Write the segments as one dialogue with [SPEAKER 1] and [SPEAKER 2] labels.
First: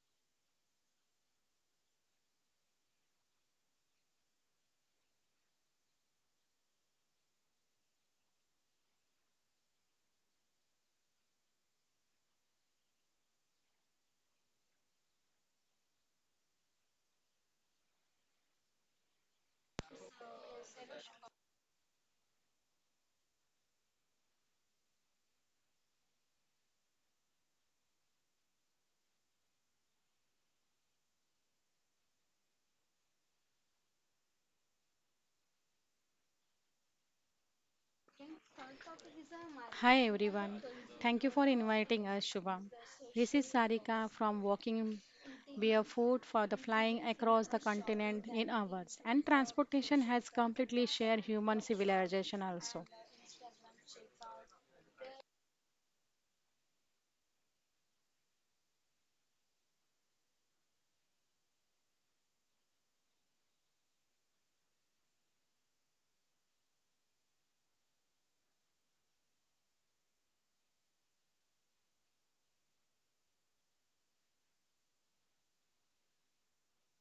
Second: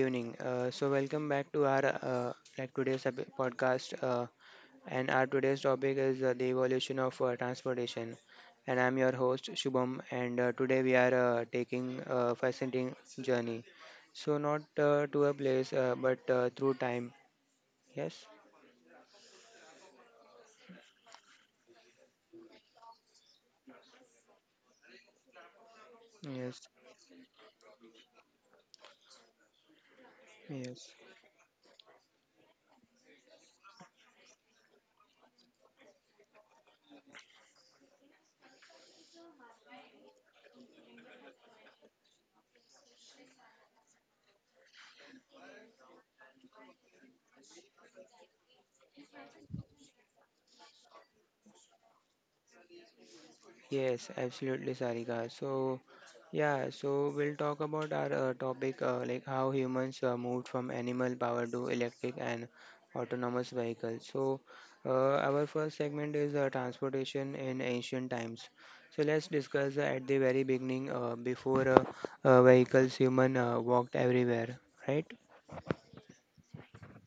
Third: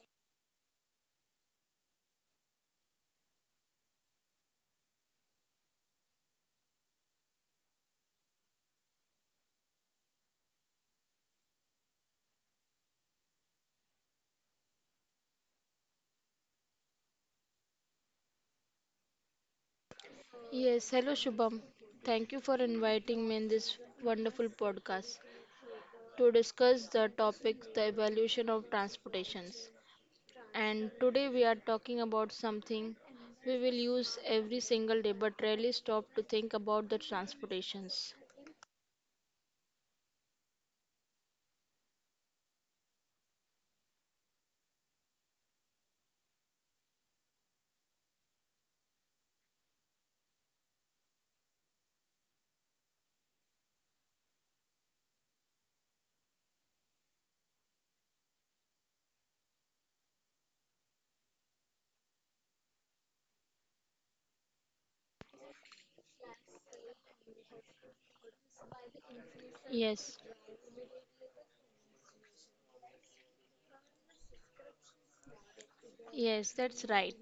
[SPEAKER 1] evening. So welcome back to our like today's podcast. And our today's topic is the evolution of transportation. And I'm your host Shubham. And today we are taking a fascinating journey. So not to a place, but through time. Yes.
[SPEAKER 2] Yes, hello Shubham. Thank you for inviting me in this wonderful podcast to
[SPEAKER 1] Yes.
[SPEAKER 2] discuss the topic the evolution of transportations. And
[SPEAKER 1] Yes.
[SPEAKER 2] today we are talking about something we will use every single day but rarely stop to think about the transportations.
[SPEAKER 3] Hi everyone. Thank you for inviting us, Shubham. This is Sarika from Walking Barefoot for the Flying Across the Continent in Hours. And transportation has completely shared human civilization also.
[SPEAKER 1] Yes, absolutely, Sarika. So, yeah, so we'll talk about our topic like how humans moved from animal power to electric and autonomous vehicles. So, our first segment is transportation in ancient times. So, let's discuss
[SPEAKER 2] Yes,
[SPEAKER 1] at the very beginning before vehicles, human walked everywhere, right?
[SPEAKER 2] yes, that's right.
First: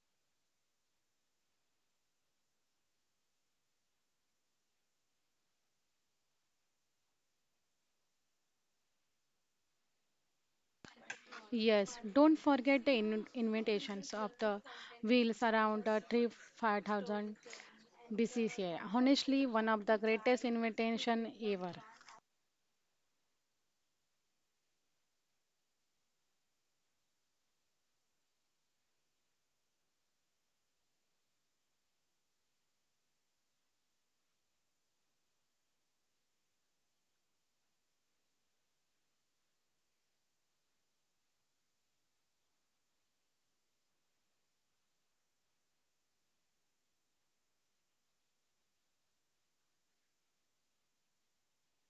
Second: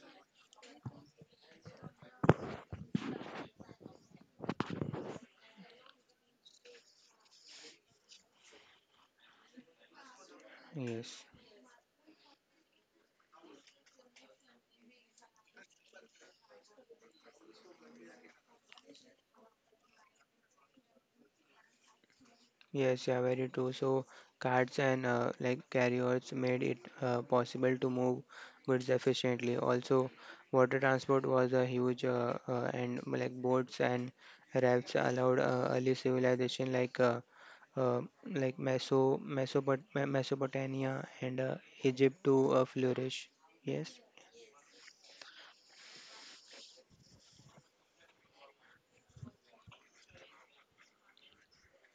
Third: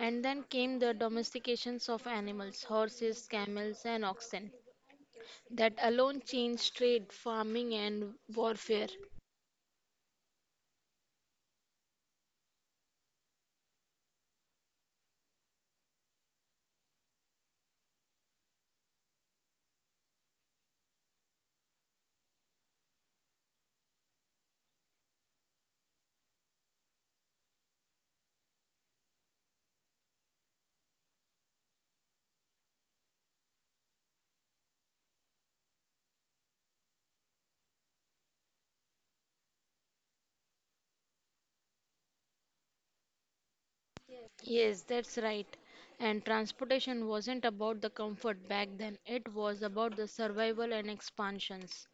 [SPEAKER 2] And then came the domestications of animals, horses, camels, and oxen, that alone changed trade, farming, and warfare.
[SPEAKER 1] Yes.
[SPEAKER 3] Yes, don't forget the invitations of the wheels around the trip 5000 BCCA. Honestly, one of the greatest invitation ever.
[SPEAKER 1] Yes, yeah, very true. So carts and like carriers made it possible to move goods efficiently. Also, water transport was a huge and like boats and rafts allowed early civilization uh, like Mesopotamia and Egypt to flourish. Yes,
[SPEAKER 2] Yes, that's right. And transportation wasn't about the comfort back then, it was about the survival and expansions.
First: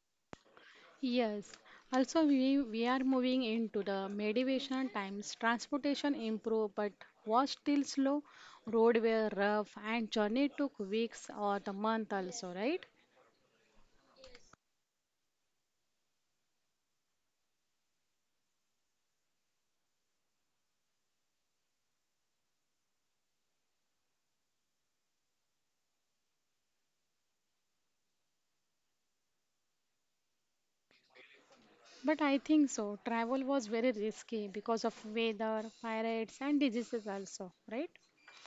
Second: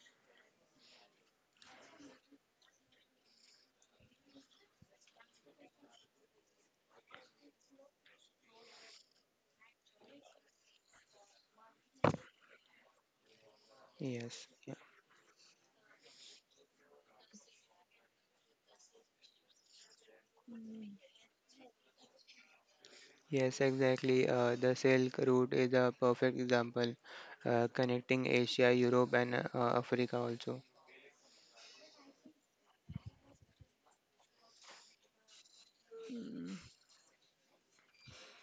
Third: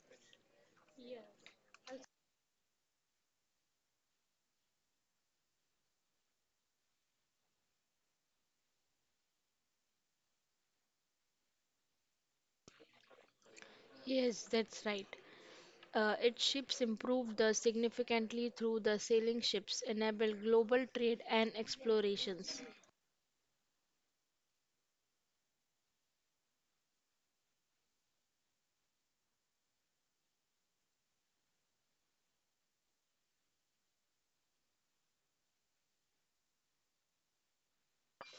[SPEAKER 3] Yes, also we are moving into the medieval times. Transportation improved but was still slow. Road were rough and journey took weeks or the month also, right?
[SPEAKER 1] yes,
[SPEAKER 2] Yes,
[SPEAKER 1] yeah.
[SPEAKER 2] that's right. Its ships improved the significantly through the sailing ships, enabled global trade and explorations.
[SPEAKER 1] Yes, exactly. The Silk Route is a perfect example, connecting Asia, Europe, and Africa also.
[SPEAKER 3] But I think so. Travel was very risky because of weather, pirates and
[SPEAKER 1] Mm.
[SPEAKER 3] diseases also, right?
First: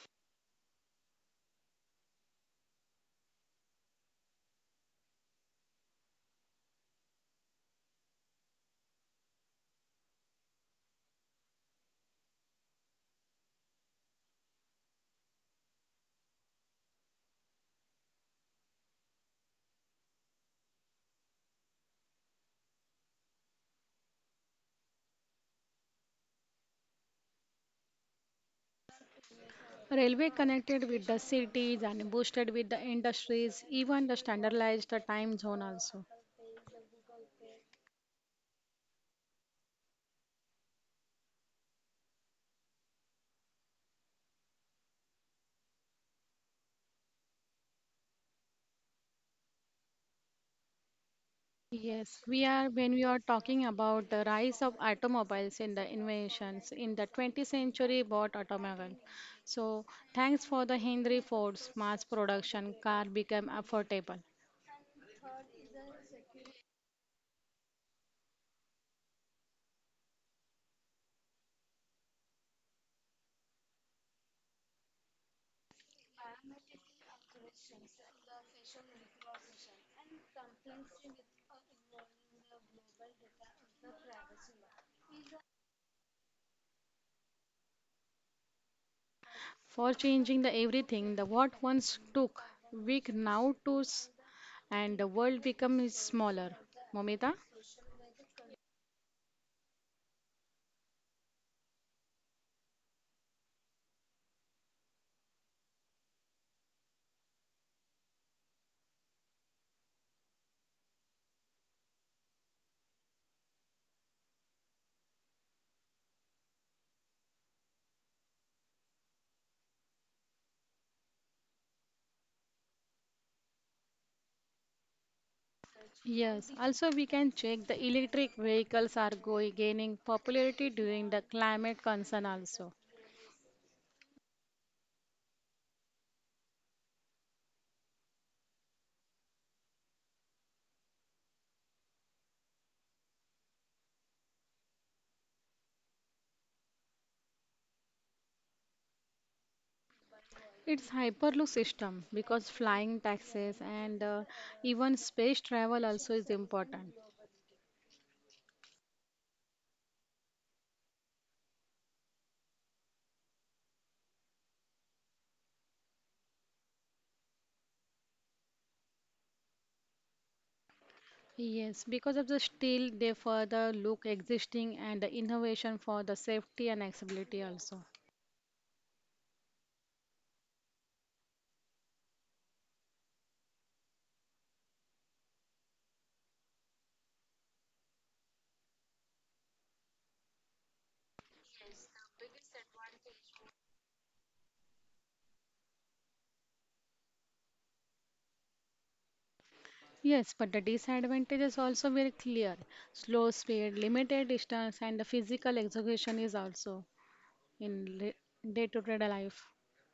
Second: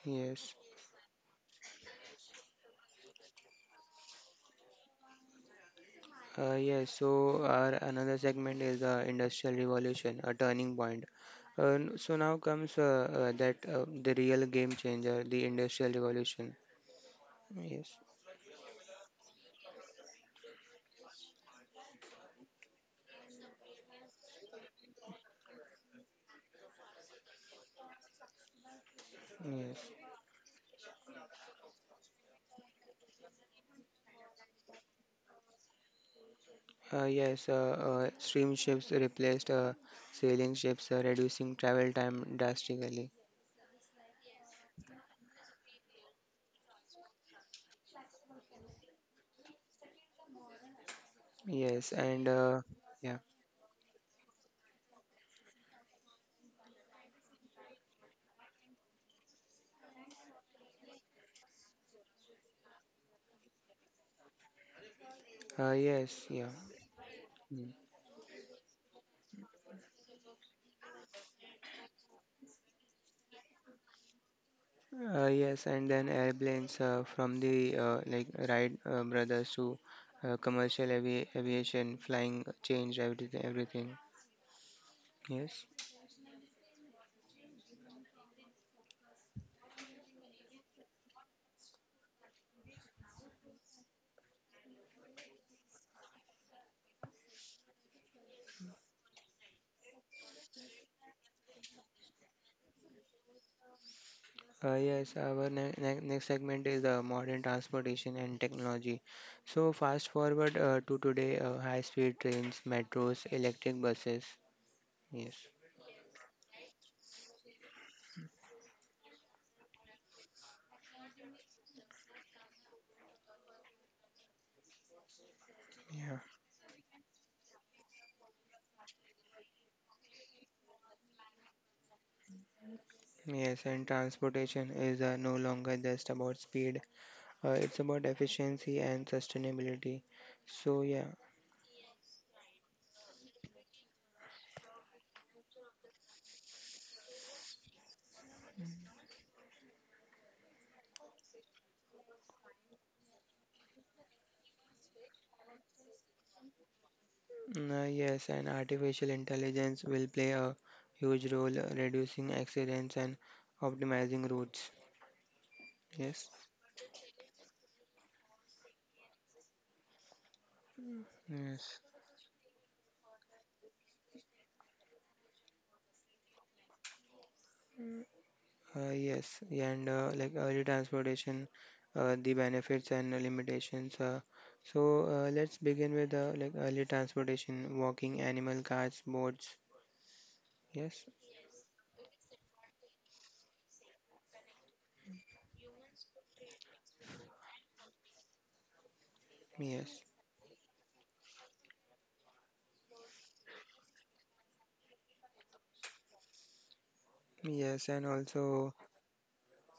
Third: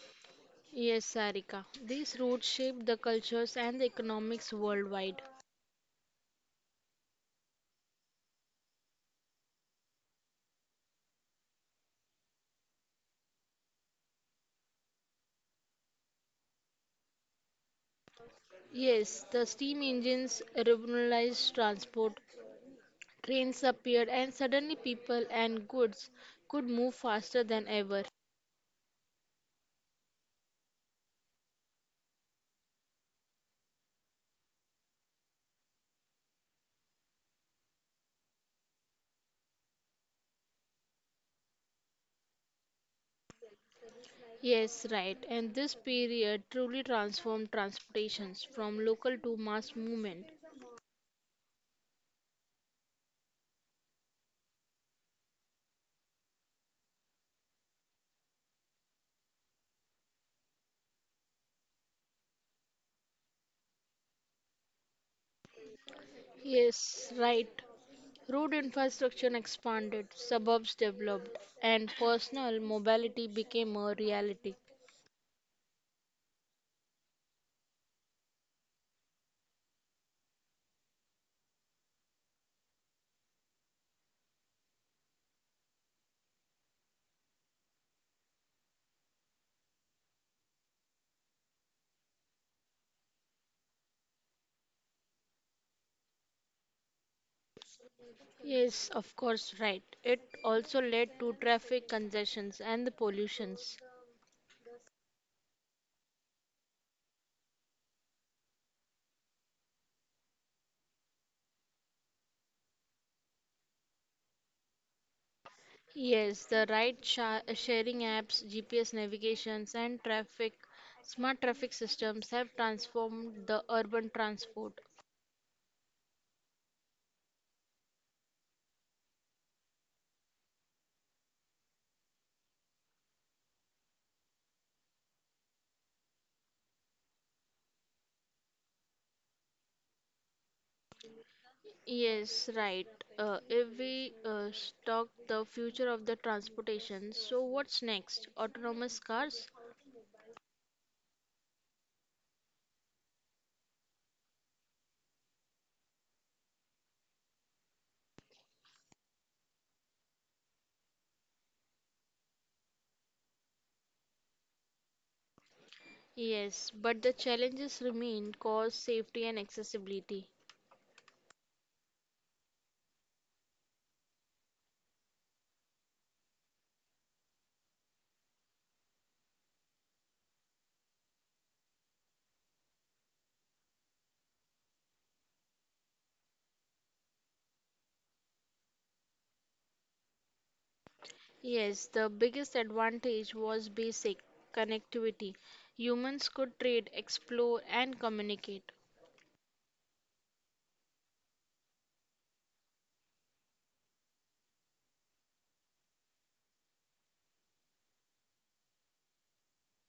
[SPEAKER 1] Yes.
[SPEAKER 2] Yes, Sarika. These routes shaped the cultures and the economics worldwide.
[SPEAKER 1] Yes, so our another segment is the Industrial Revolution, a turning point. So now comes that the real game changer, the Industrial Revolution. Yes,
[SPEAKER 2] Yes, the steam engines revolutionized transport, trains appeared, and suddenly people and goods could move faster than ever.
[SPEAKER 1] yes,
[SPEAKER 3] Railway connected with the cities and boosted with the industries, even the standardized time zone also.
[SPEAKER 1] yes. Steam ships replaced sailing ships, reducing travel time drastically.
[SPEAKER 2] Yes, right. And this period truly transformed transportations from local to mass movement.
[SPEAKER 1] Yes,
[SPEAKER 3] Yes,
[SPEAKER 1] and
[SPEAKER 3] we are when we are
[SPEAKER 1] yeah.
[SPEAKER 3] talking about the rise of automobiles in the inventions in the 20th century bought automobile. So thanks for the Henry Ford's mass production car became affordable.
[SPEAKER 1] Yes, yeah.
[SPEAKER 2] Yes, right.
[SPEAKER 1] Mm.
[SPEAKER 2] Road infrastructure expanded, suburbs developed, and personal mobility became a reality.
[SPEAKER 1] Yes, and then airplanes from the like Wright brothers to commercial aviation, flying changed everything. Everything. Yes.
[SPEAKER 3] For changing the everything, the what once took week now to and the world becomes smaller. Momita?
[SPEAKER 2] Yes, of course, right. It also led to traffic congestions and the pollutions.
[SPEAKER 1] Our next segment is modern transportation and technology. So fast forward to today, high-speed trains, metros, electric buses. Yes.
[SPEAKER 2] Yes, the ride sharing apps, GPS navigations, and traffic smart traffic systems have transformed the urban transport.
[SPEAKER 1] Yeah.
[SPEAKER 3] Yes, also we can check the electric vehicles are going gaining popularity during the climate concern also.
[SPEAKER 1] Yes, and transportation is no longer just about speed. It's about efficiency and sustainability. So, yeah,
[SPEAKER 2] Yes, right. If we talk the future of the transportation, so what's next? Autonomous cars?
[SPEAKER 3] It's Hyperloop system because flying taxis and even space travel also is important.
[SPEAKER 1] mm, yes, and artificial intelligence will play a huge role reducing accidents and optimizing routes. Yes,
[SPEAKER 2] Yes, but the challenges remain cost, safety, and accessibility.
[SPEAKER 3] Yes,
[SPEAKER 1] yes,
[SPEAKER 3] because of the steel, they further look existing and the innovation for the safety and accessibility also.
[SPEAKER 1] yes, yeah, and like early transportation, the benefits and limitations. So, let's begin with like early transportation, walking, animal carts, boats. Yes,
[SPEAKER 2] Yes, the biggest advantage was basic connectivity. Humans could trade, explore, and communicate.
[SPEAKER 1] yes,
[SPEAKER 3] Yes, but the disadvantages also very clear. Slow speed, limited distance, and the physical execution is also
[SPEAKER 1] yes,
[SPEAKER 3] in
[SPEAKER 1] and
[SPEAKER 3] day to
[SPEAKER 1] also.
[SPEAKER 3] day life.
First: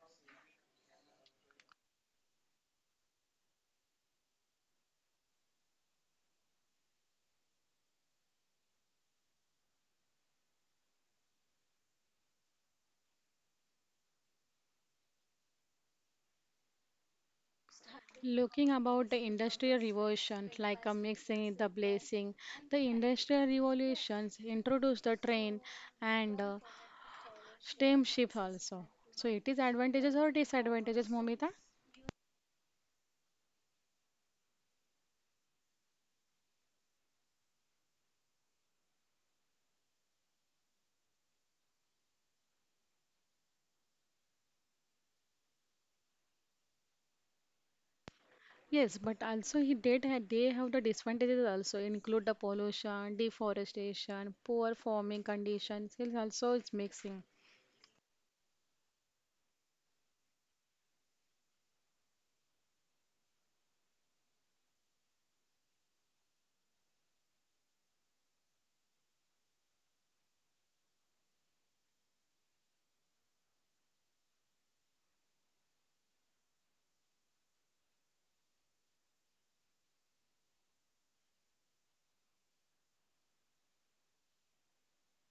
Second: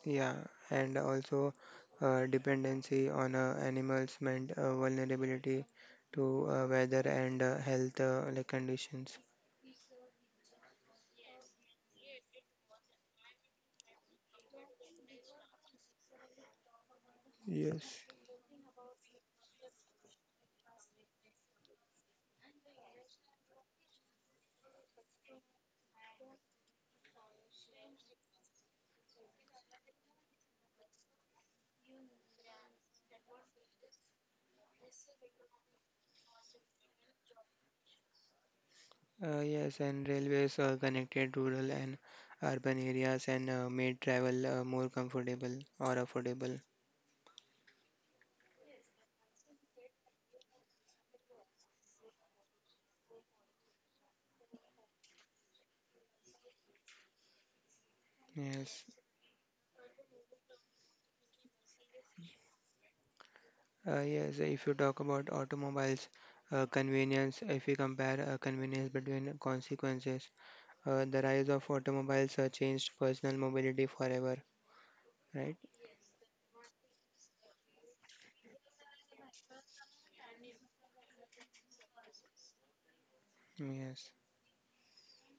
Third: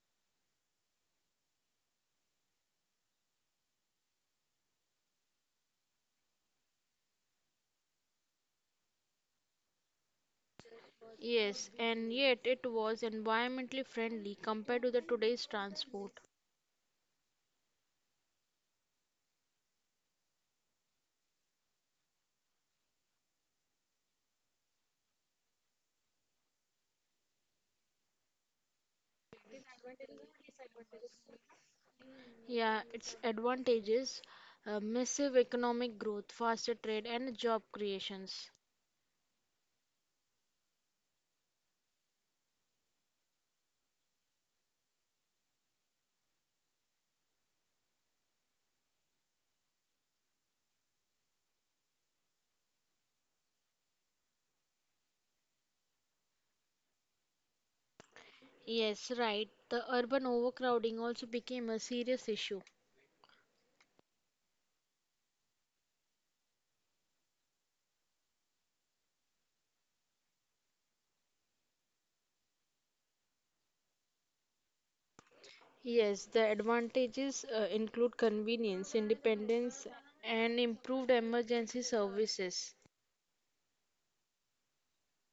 [SPEAKER 1] Yeah, and also dependency on animals meant vulnerability to weather and health like conditions.
[SPEAKER 2] Yes, and yet it was environmentally friendly compared to the today's transport.
[SPEAKER 1] Yes,
[SPEAKER 3] Looking about the industrial revolution, like a mixing, the blazing, the industrial revolutions introduced the train and steamships also. So it is advantages or disadvantages, Momita?
[SPEAKER 2] Yeah, its advantages, massive economic growth, faster trade, and job creations.
[SPEAKER 1] yes, and railways connected rural and urban areas and made travel more comfortable or affordable.
[SPEAKER 3] Yes, but also he did have, they have the disadvantages also include the pollution, deforestation, poor farming conditions. It also is mixing.
[SPEAKER 1] Yes,
[SPEAKER 2] Yes, right. The urban overcrowding also became a serious issue.
[SPEAKER 1] yes. If you talk about automobiles, convenience. If we compare convenience between consequences, the rise of automobiles changed personal mobility forever, right?
[SPEAKER 2] Yes, the advantages include convenience, independence, and improved emergency services.
[SPEAKER 1] Yes,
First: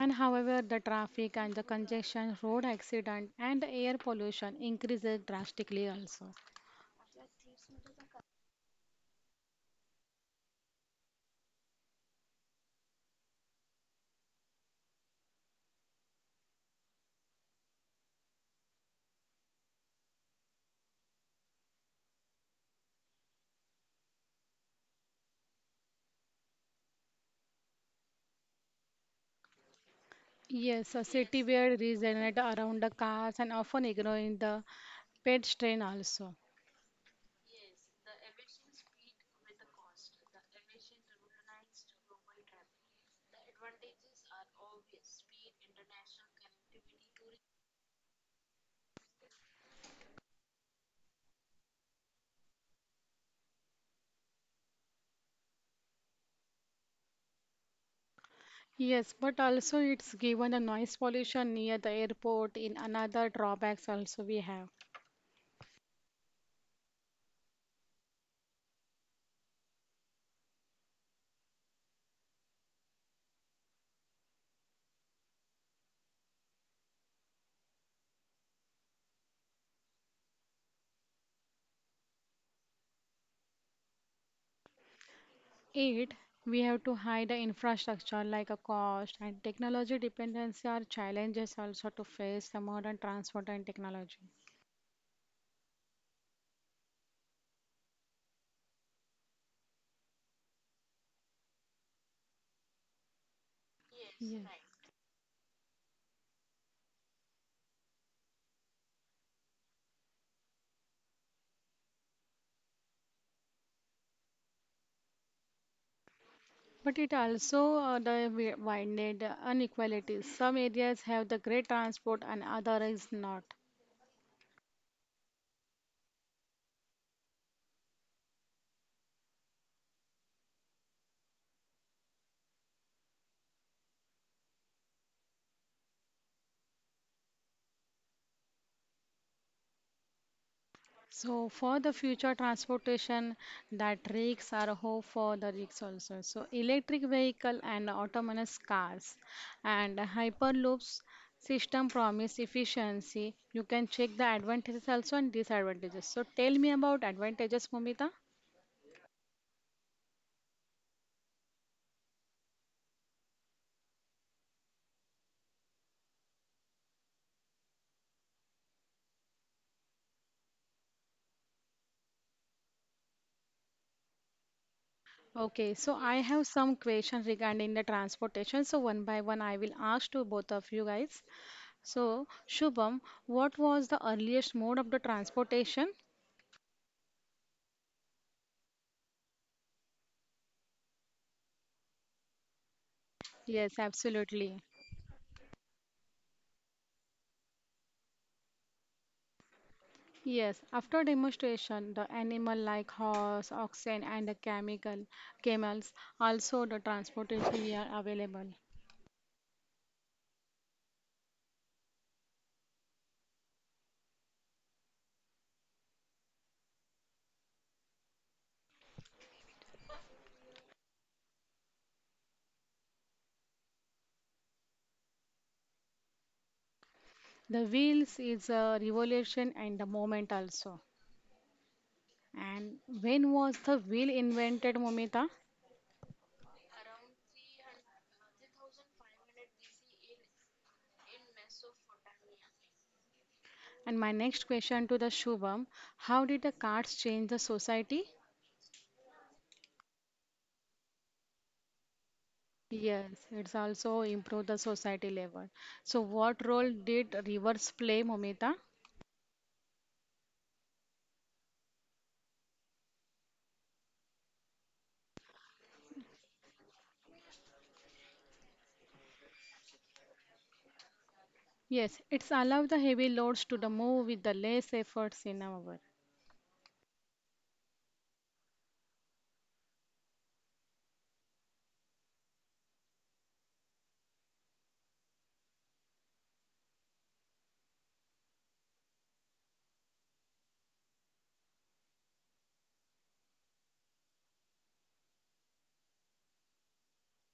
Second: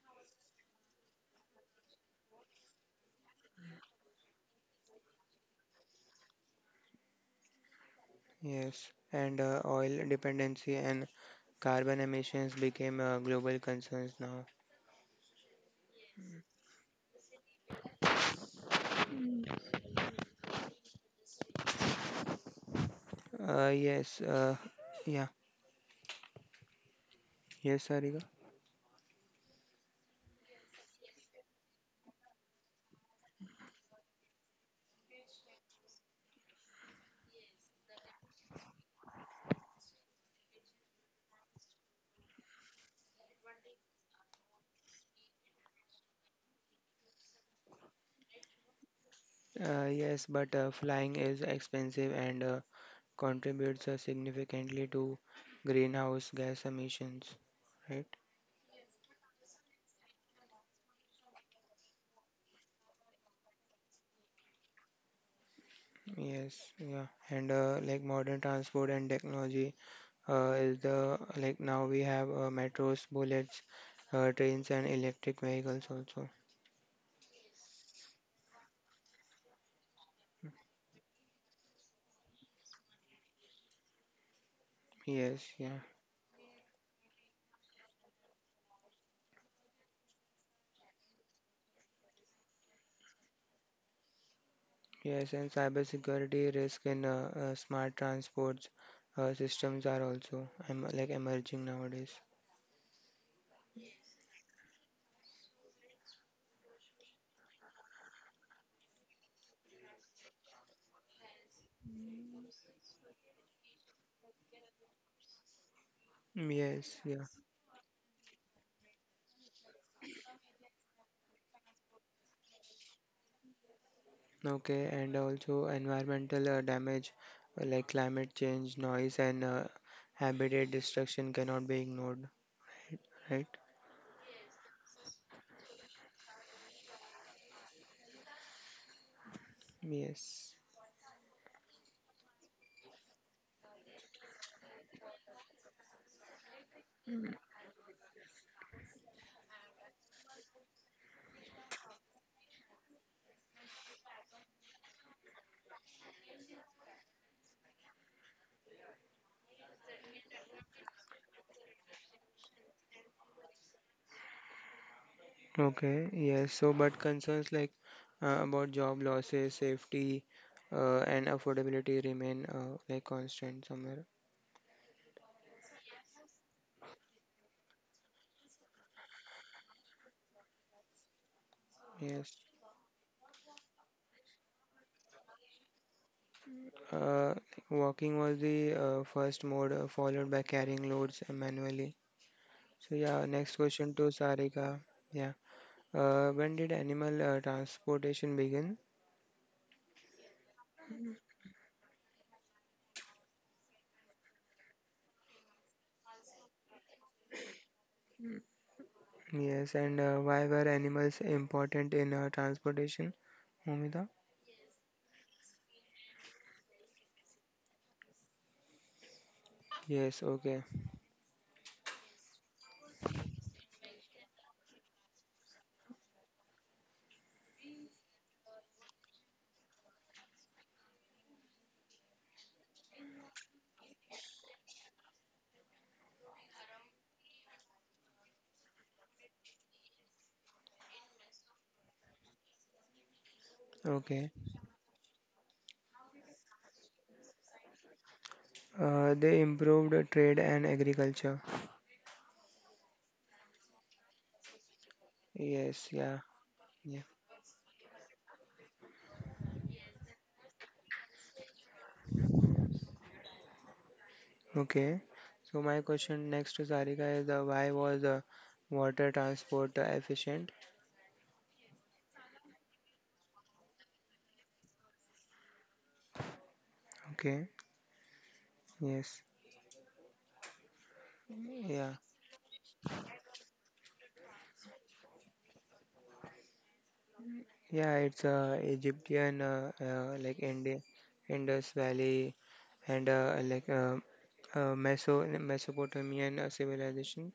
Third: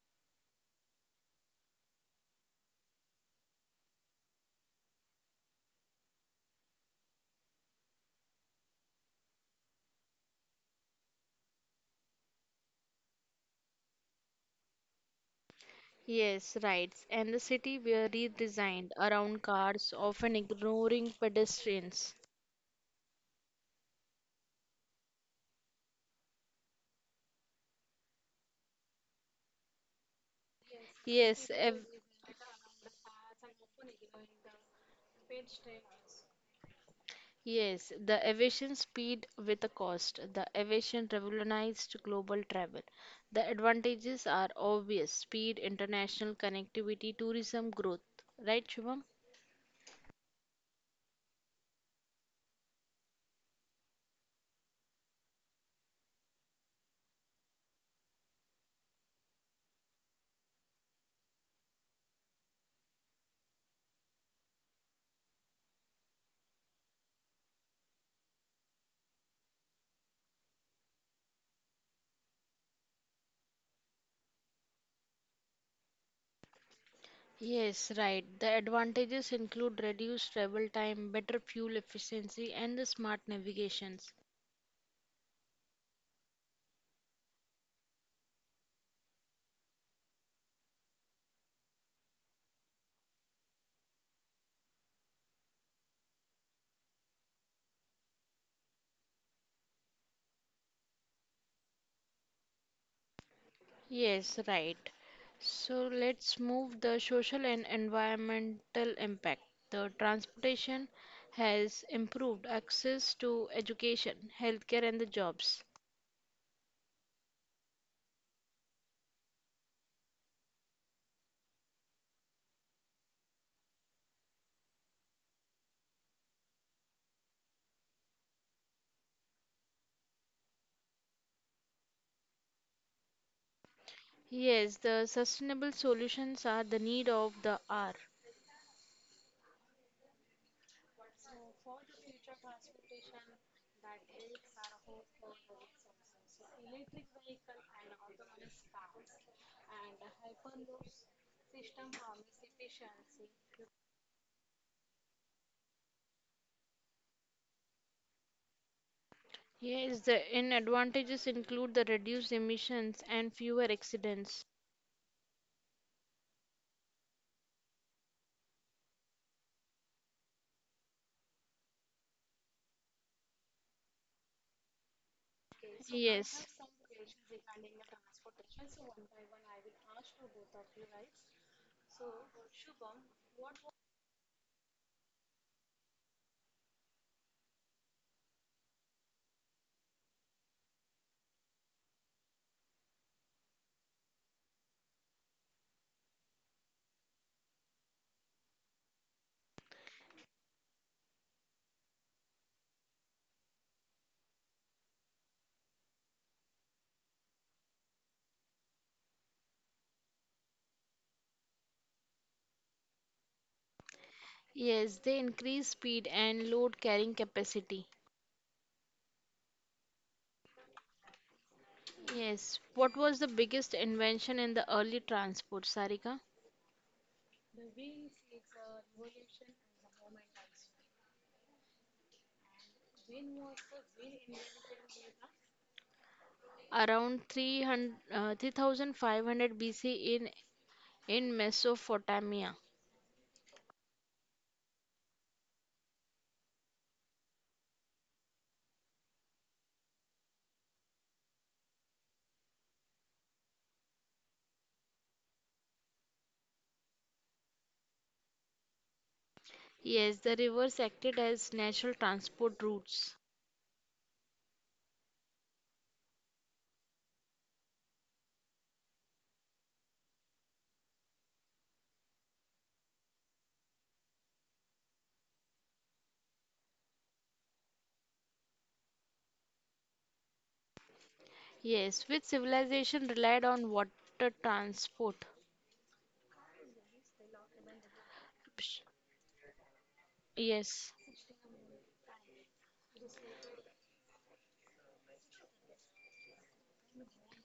[SPEAKER 3] And however, the traffic and the congestion, road accident, and the air pollution increases drastically also.
[SPEAKER 1] yes, and oil dependency and carbon emissions became global concerns now.
[SPEAKER 2] Yes, right. And the city were redesigned around cars, often ignoring pedestrians.
[SPEAKER 1] Yes, yeah, yes, Sarika.
[SPEAKER 3] Yes, a city
[SPEAKER 2] Yes,
[SPEAKER 3] where
[SPEAKER 2] ev-
[SPEAKER 3] regenerate around the cars and often ignoring the pedestrian. Also.
[SPEAKER 2] Yes, the aviation speed with a cost. The aviation revolutionized global travel. The advantages are obvious speed, international connectivity, tourism growth. Right, Shubham?
[SPEAKER 1] Yes, but flying is expensive and contributes significantly to greenhouse gas emissions, right?
[SPEAKER 3] Yes, but also it's given the noise pollution near the airport in another drawbacks also we have.
[SPEAKER 1] Yes, yeah, and like modern transport and technology is the like now we have metros, bullets, trains, and electric vehicles also.
[SPEAKER 2] Yes, right. The advantages include reduced travel time, better fuel efficiency, and the smart navigations.
[SPEAKER 1] Yes, yeah.
[SPEAKER 3] Eight, we have to hide the infrastructure like a cost and technology dependency are challenges also to face the modern transport and technology.
[SPEAKER 1] Yes, and cybersecurity risk in smart transport systems are also like emerging nowadays.
[SPEAKER 2] Yes,
[SPEAKER 3] Yes.
[SPEAKER 2] right. So let's move the social and environmental impact. The transportation has improved access to education, healthcare, and the jobs.
[SPEAKER 1] Yes,
[SPEAKER 3] But it
[SPEAKER 1] yeah.
[SPEAKER 3] also the widened inequalities. Some areas have the great transport and other is not.
[SPEAKER 1] Okay, and also environmental damage like climate change, noise, and habitat destruction cannot be ignored, right?
[SPEAKER 2] Yes, the sustainable solutions are the need of the hour.
[SPEAKER 1] Yes.
[SPEAKER 3] So for the future transportation that rigs are hope for the rigs also. So electric vehicle and autonomous cars and hyperloops system promise efficiency. You can check the advantages also and disadvantages. So tell me about advantages, Momita.
[SPEAKER 2] Yes, the in advantages include the reduced emissions and fewer accidents.
[SPEAKER 1] Okay, yes. So, but concerns like about job losses, safety, and affordability remain like constant somewhere.
[SPEAKER 3] Okay, so I have
[SPEAKER 2] Yes.
[SPEAKER 3] some questions regarding the transportation. So one by one, I will ask to both of you guys. So
[SPEAKER 1] Yes.
[SPEAKER 3] Shubham, what was the earliest mode of the transportation?
[SPEAKER 1] Uh, Walking was the first mode, followed by carrying loads manually. So yeah, next
[SPEAKER 3] Yes,
[SPEAKER 1] question to
[SPEAKER 3] absolutely.
[SPEAKER 1] Sarika. Yeah, when did animal transportation begin?
[SPEAKER 3] Yes, after demonstration, the animal like horse, oxen, and the chemical camels also the transportation are available.
[SPEAKER 1] Yes, and why were animals important in transportation? Momita?
[SPEAKER 2] Yes, they increase speed and load carrying capacity.
[SPEAKER 1] Yes, okay,
[SPEAKER 2] Yes. What was the biggest invention in the early transport, Sarika?
[SPEAKER 3] The wheels is a revolution and the moment also. And when was the wheel invented, Momita?
[SPEAKER 2] Around 300, 3500 BC in, in Mesopotamia.
[SPEAKER 3] And my
[SPEAKER 1] okay.
[SPEAKER 3] next question to the Shubham: How did the carts change the society?
[SPEAKER 1] They improved trade and agriculture.
[SPEAKER 3] Yes, it's also improved the society level.
[SPEAKER 1] Yes,
[SPEAKER 3] So,
[SPEAKER 1] yeah,
[SPEAKER 3] what role
[SPEAKER 1] yeah.
[SPEAKER 3] did rivers play, Momita?
[SPEAKER 2] Yes, the rivers acted as natural transport routes.
[SPEAKER 1] Okay. So my question next to Sarika is why was water transport efficient?
[SPEAKER 3] Yes, it's allow the heavy loads to the move with the less efforts in our
[SPEAKER 1] Okay. Yes, yeah,
[SPEAKER 2] Yes, which civilization relied on water transport?
[SPEAKER 1] yeah. It's
[SPEAKER 2] Sh-
[SPEAKER 1] Egyptian, like Indi
[SPEAKER 2] Yes.
[SPEAKER 1] Indus Valley, and like Mesopotamian civilization.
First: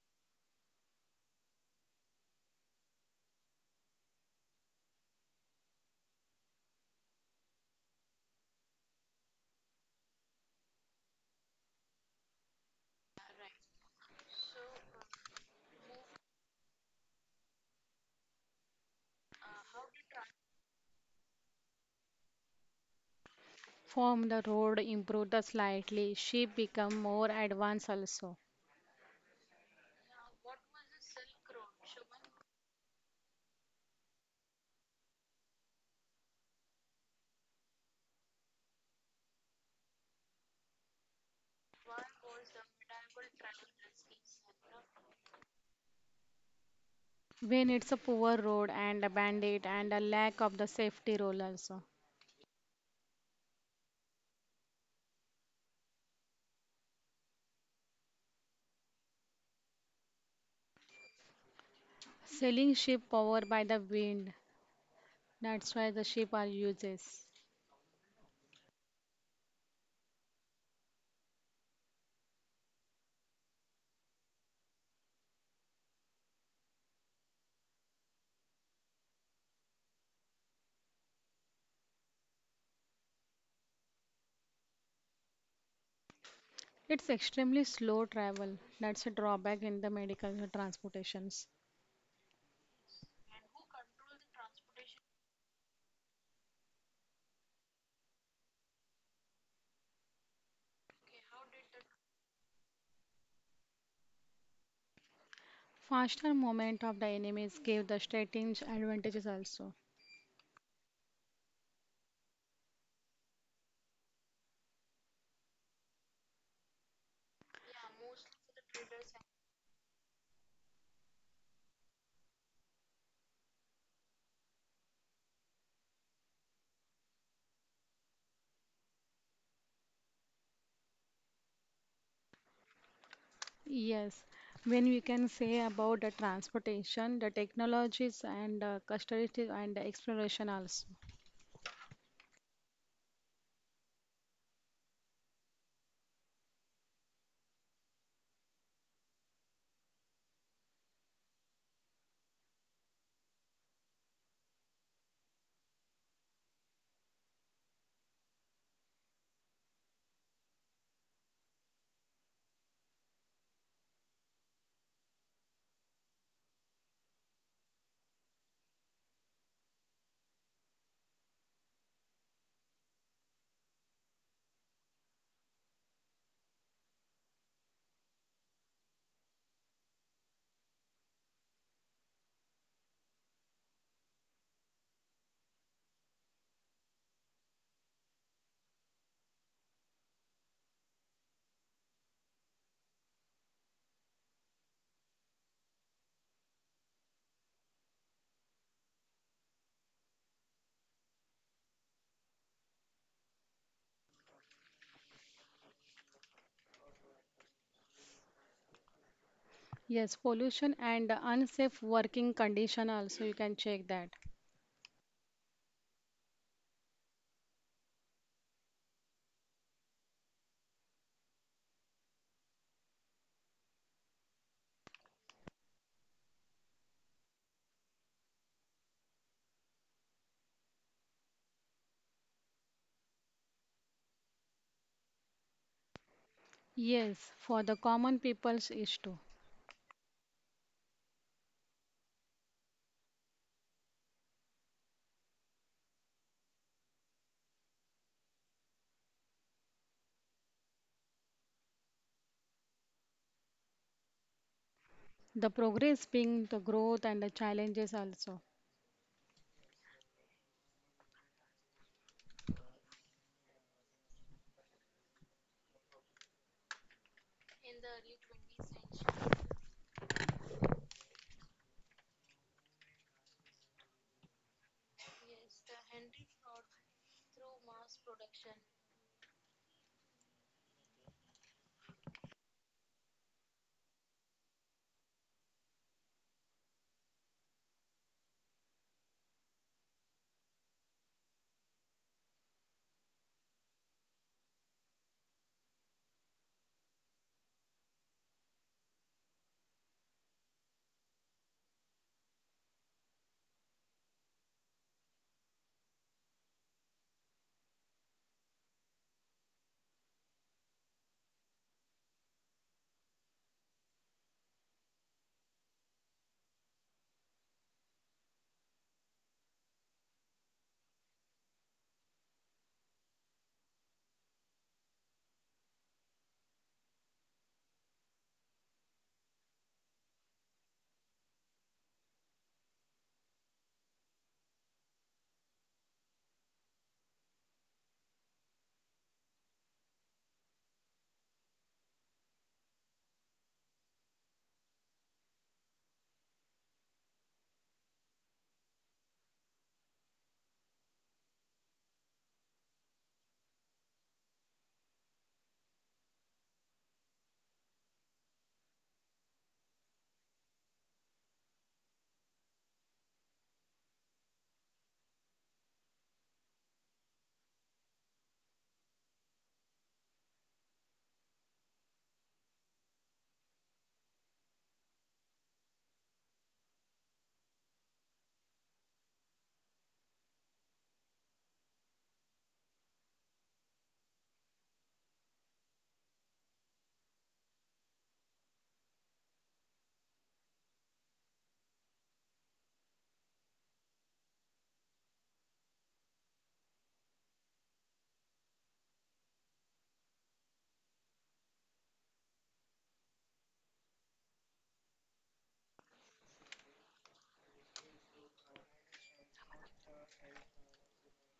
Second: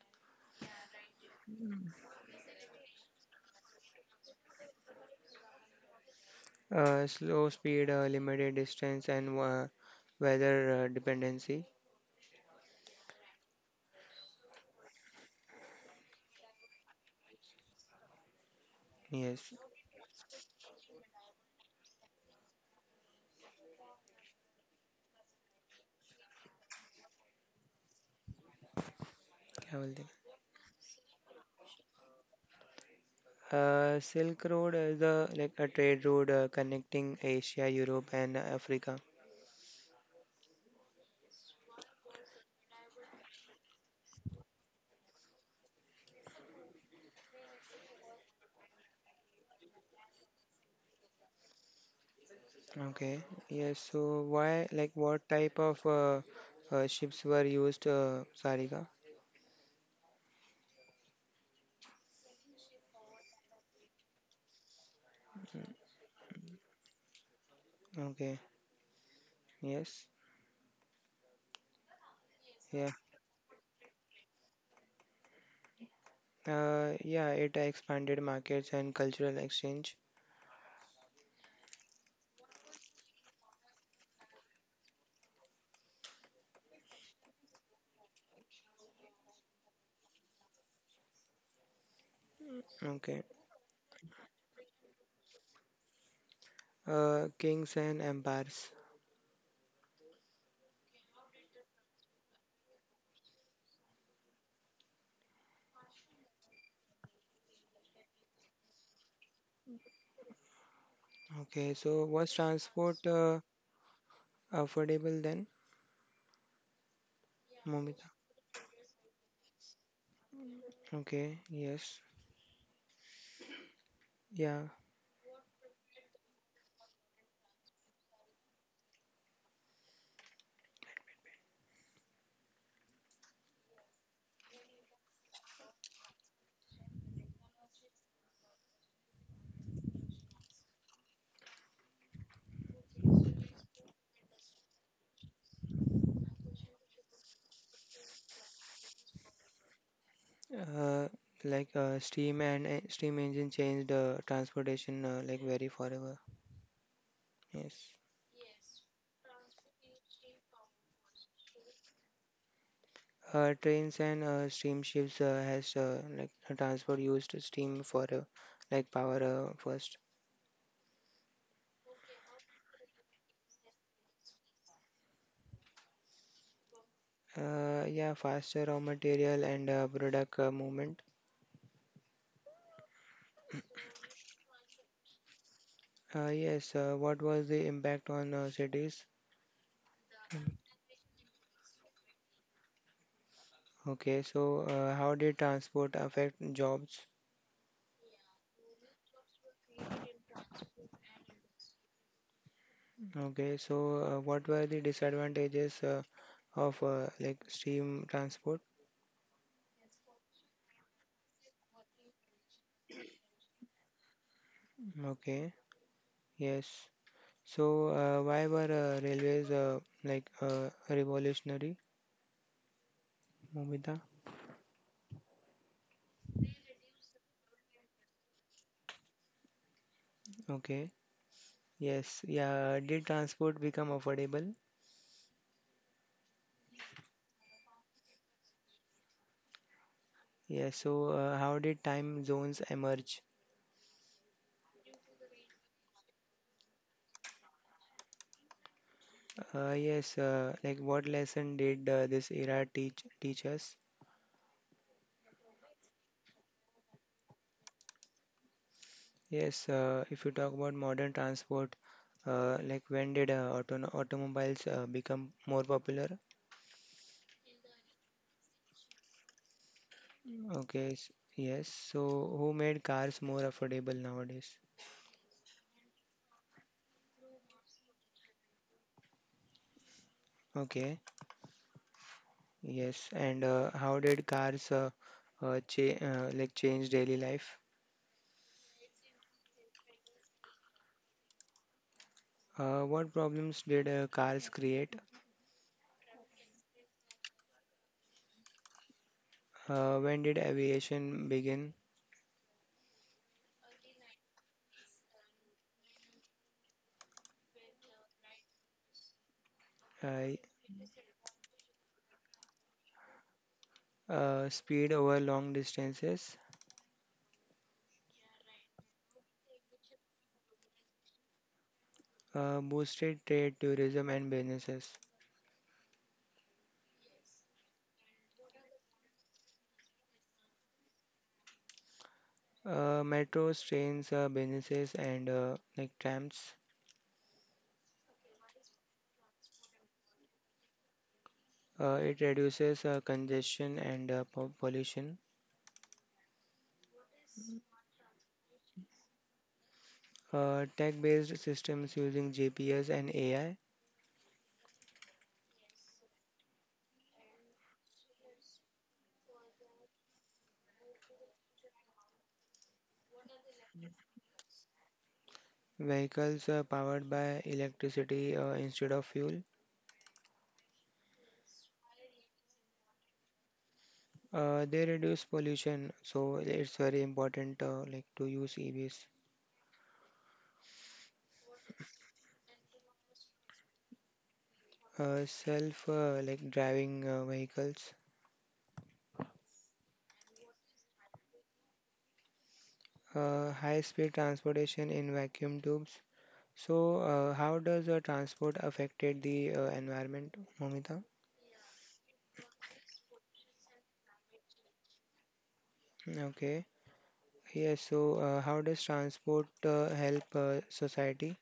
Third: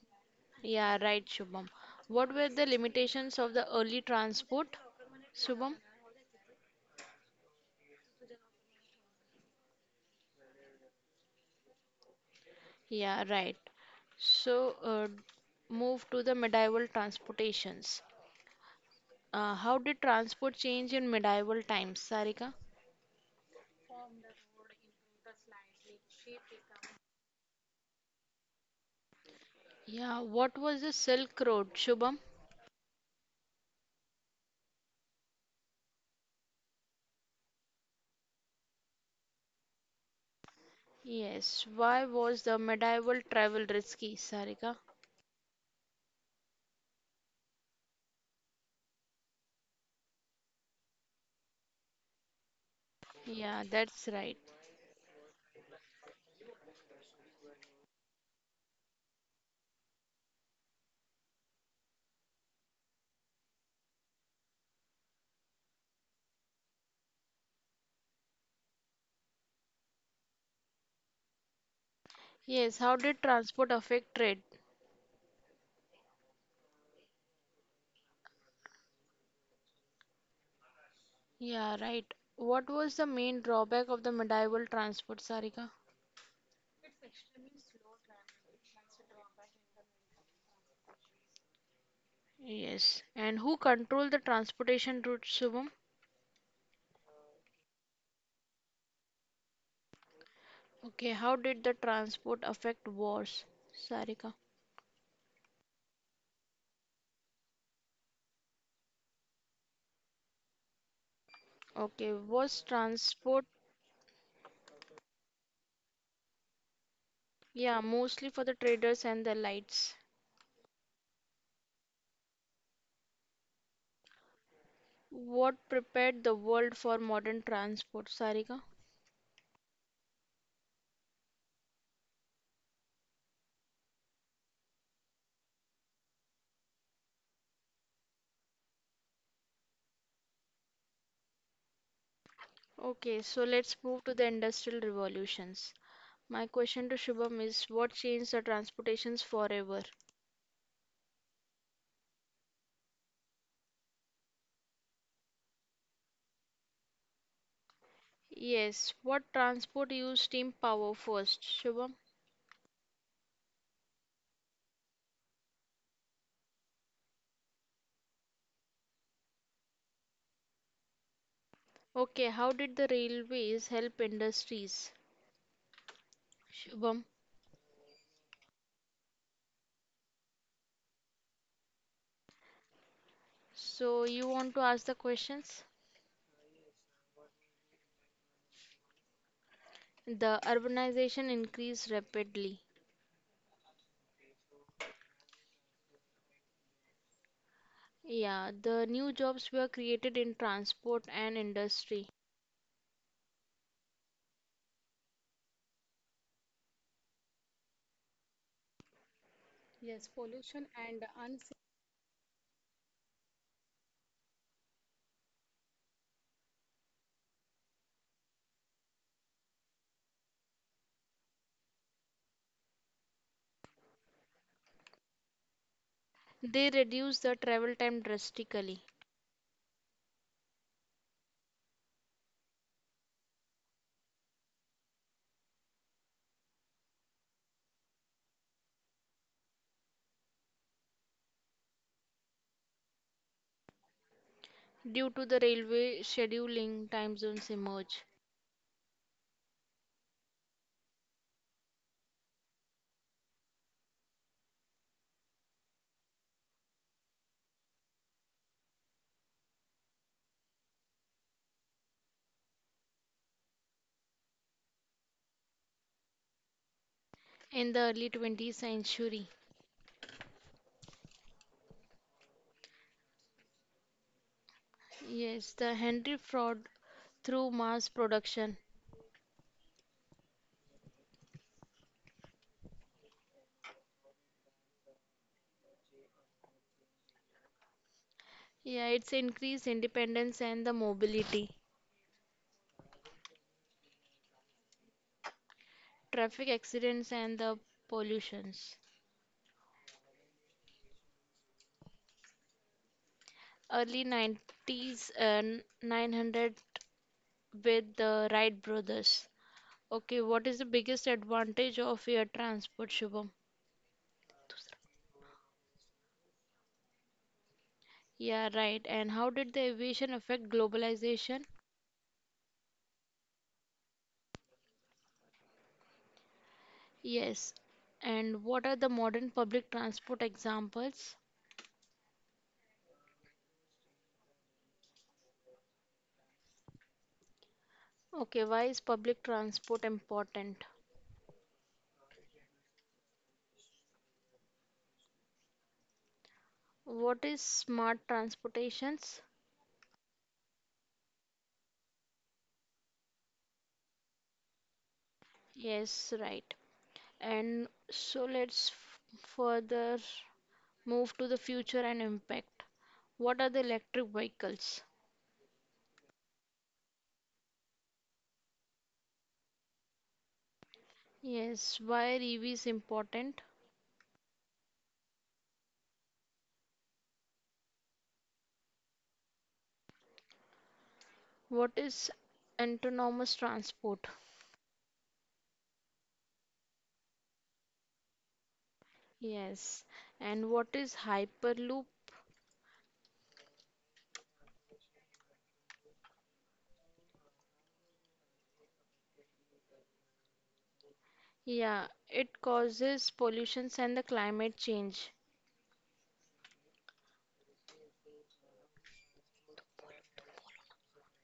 [SPEAKER 2] Yeah, right, Shubham. What were the limitations of the early transport, Shubham?
[SPEAKER 1] Slow speed, limited distance, and weather dependency.
[SPEAKER 2] Yeah, right. So, move to the medieval transportations.
[SPEAKER 1] Yes,
[SPEAKER 2] How did transport change in medieval times, Sarika?
[SPEAKER 3] form the road improve the slightly sheep become more advanced also
[SPEAKER 1] क्या बोलते
[SPEAKER 2] Yeah,
[SPEAKER 1] हैं?
[SPEAKER 2] what was the Silk Road, Shubham?
[SPEAKER 1] Silk Road is the like a trade route connecting Asia, Europe, and Africa.
[SPEAKER 2] Yes, why was the medieval travel risky, Sarika?
[SPEAKER 3] when it's a poor road and a bandit and a lack of the safety role also
[SPEAKER 1] Okay,
[SPEAKER 2] Yeah,
[SPEAKER 1] yes.
[SPEAKER 2] that's
[SPEAKER 1] So
[SPEAKER 2] right.
[SPEAKER 1] why, like, what type of ships were used, Sarika?
[SPEAKER 3] selling sheep power by the wind that's
[SPEAKER 1] Mm,
[SPEAKER 3] why the sheep are uses
[SPEAKER 1] okay, yes,
[SPEAKER 2] Yes,
[SPEAKER 1] yeah,
[SPEAKER 2] how did transport affect trade?
[SPEAKER 1] yeah. It expanded markets and cultural exchange.
[SPEAKER 2] Yeah, right. What was the main drawback of the medieval transport, Sarika?
[SPEAKER 3] it's extremely slow travel that's a drawback in the medical transportations
[SPEAKER 2] Yes,
[SPEAKER 1] Okay,
[SPEAKER 2] and who controlled the transportation routes, Shubham?
[SPEAKER 1] kings and empires.
[SPEAKER 2] Okay, how did the transport affect wars, Sarika?
[SPEAKER 3] faster movement of the enemies give the strategic advantages also.
[SPEAKER 1] Okay, so was
[SPEAKER 2] Okay,
[SPEAKER 1] transport
[SPEAKER 2] was transport,
[SPEAKER 1] affordable then,
[SPEAKER 2] yeah,
[SPEAKER 1] Momita?
[SPEAKER 2] mostly for the traders and the lights.
[SPEAKER 1] Okay, yes, yeah.
[SPEAKER 2] What prepared the world for modern transport, Sarika?
[SPEAKER 3] Yes, when we can say about the transportation, the technologies and custody and exploration also.
[SPEAKER 2] Okay, so let's move to the industrial revolutions. My question to Shubham is what changed the transportations forever?
[SPEAKER 1] Uh, like steam and steam engine changed transportation like very forever. Yes.
[SPEAKER 2] Yes, what transport used steam power first, Shubham?
[SPEAKER 1] Trains and steamships has like transport used steam for like power first.
[SPEAKER 2] Okay, how did the railways help industries, Shubham?
[SPEAKER 1] Yeah, faster raw material and product movement.
[SPEAKER 2] So you want to ask the questions?
[SPEAKER 1] Yes, what was the impact on cities?
[SPEAKER 2] The urbanization increased rapidly.
[SPEAKER 1] Okay, so how did transport affect jobs?
[SPEAKER 2] Yeah, the new jobs were created in transport and industry.
[SPEAKER 1] Okay, so what were the disadvantages of like steam transport?
[SPEAKER 3] Yes, pollution and the unsafe working condition also you can check that.
[SPEAKER 1] Okay, yes. So why were railways like revolutionary? Mumita?
[SPEAKER 2] They reduced the travel time drastically.
[SPEAKER 1] Okay. Yes. Yeah. Did transport become affordable?
[SPEAKER 3] Yes, for the common people's issue.
[SPEAKER 1] Yes. So, how did time zones emerge?
[SPEAKER 2] Due to the railway scheduling, time zones emerge.
[SPEAKER 1] Yes. Like, what lesson did this era teach us?
[SPEAKER 3] The progress being the growth and the challenges also.
[SPEAKER 1] Yes. If you talk about modern transport, like when did automobiles become more popular?
[SPEAKER 2] In the early 20th century,
[SPEAKER 1] Okay. Yes. So, who made cars more affordable nowadays?
[SPEAKER 2] yes, the Henry fraud through mass production.
[SPEAKER 1] Okay. Yes. And how did cars cha like change daily life?
[SPEAKER 2] Yeah, it's increased independence and the mobility,
[SPEAKER 1] What problems did cars create?
[SPEAKER 2] traffic accidents and the pollutions.
[SPEAKER 1] When did aviation begin?
[SPEAKER 2] Early 90s, 900 with the Wright brothers.
[SPEAKER 1] Uh,
[SPEAKER 2] Okay, what is the biggest advantage of air transport, Shubham?
[SPEAKER 1] Speed over long distances
[SPEAKER 2] Yeah, right. And how did the aviation affect globalization?
[SPEAKER 1] boosted trade, tourism, and businesses.
[SPEAKER 2] Yes. And what are the modern public transport examples?
[SPEAKER 1] Metros, trains, businesses, and like trams.
[SPEAKER 2] Okay, why is public transport important?
[SPEAKER 1] It reduces congestion and pollution.
[SPEAKER 2] What is smart transportations?
[SPEAKER 1] Tech-based systems using GPS and AI.
[SPEAKER 2] Yes, right. And so let's further move to the future and impact. What are the electric vehicles?
[SPEAKER 1] Vehicles powered by electricity instead of fuel.
[SPEAKER 2] Yes, why EV is important?
[SPEAKER 1] They reduce pollution, so it's very important like to use EVs.
[SPEAKER 2] What is autonomous transport?
[SPEAKER 1] Self like driving vehicles,
[SPEAKER 2] Yes, and what is hyperloop?
[SPEAKER 1] high-speed transportation in vacuum tubes. So, how does transport affected the environment, Momita?
[SPEAKER 2] Yeah, it causes pollutions and the climate change.
[SPEAKER 1] Okay. Yes. So, how does transport help society?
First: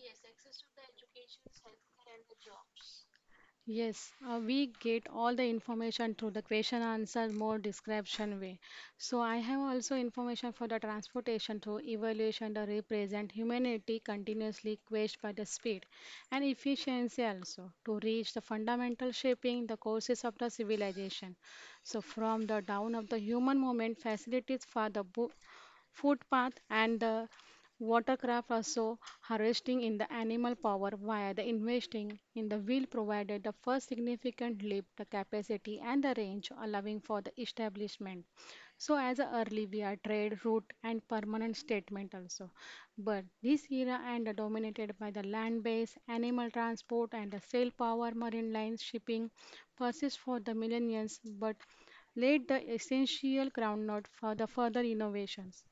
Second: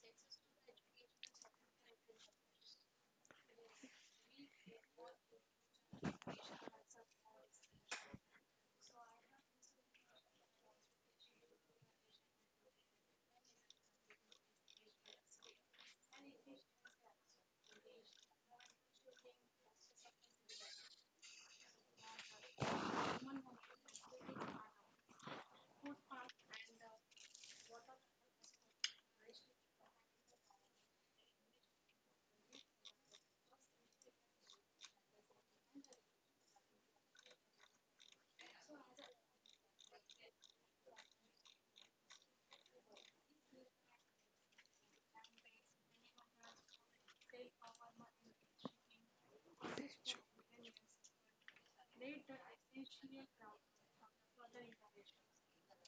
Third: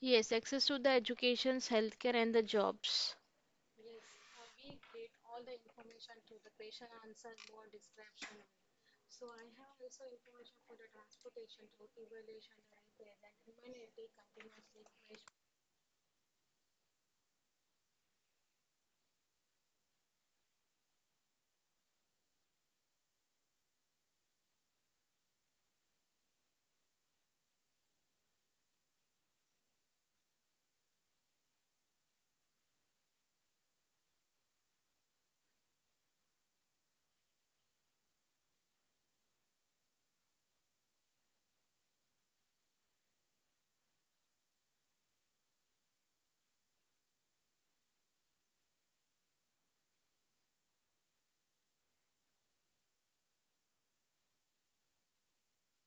[SPEAKER 2] Yes, access to the educations, healthcare, and the jobs.
[SPEAKER 3] Yes, we get all the information through the question answer more description way. So I have also information for the transportation through evaluation to represent humanity continuously quest by the speed and efficiency also to reach the fundamental shaping the courses of the civilization. So from the down of the human movement facilities for the footpath and the Watercraft are so harvesting in the animal power via the investing in the wheel provided the first significant leap, the capacity and the range allowing for the establishment. So as a early we are trade route and permanent statement also. But this era and the dominated by the land based animal transport and the sail power marine lines shipping persists for the millennia but laid the essential groundwork for the further innovations.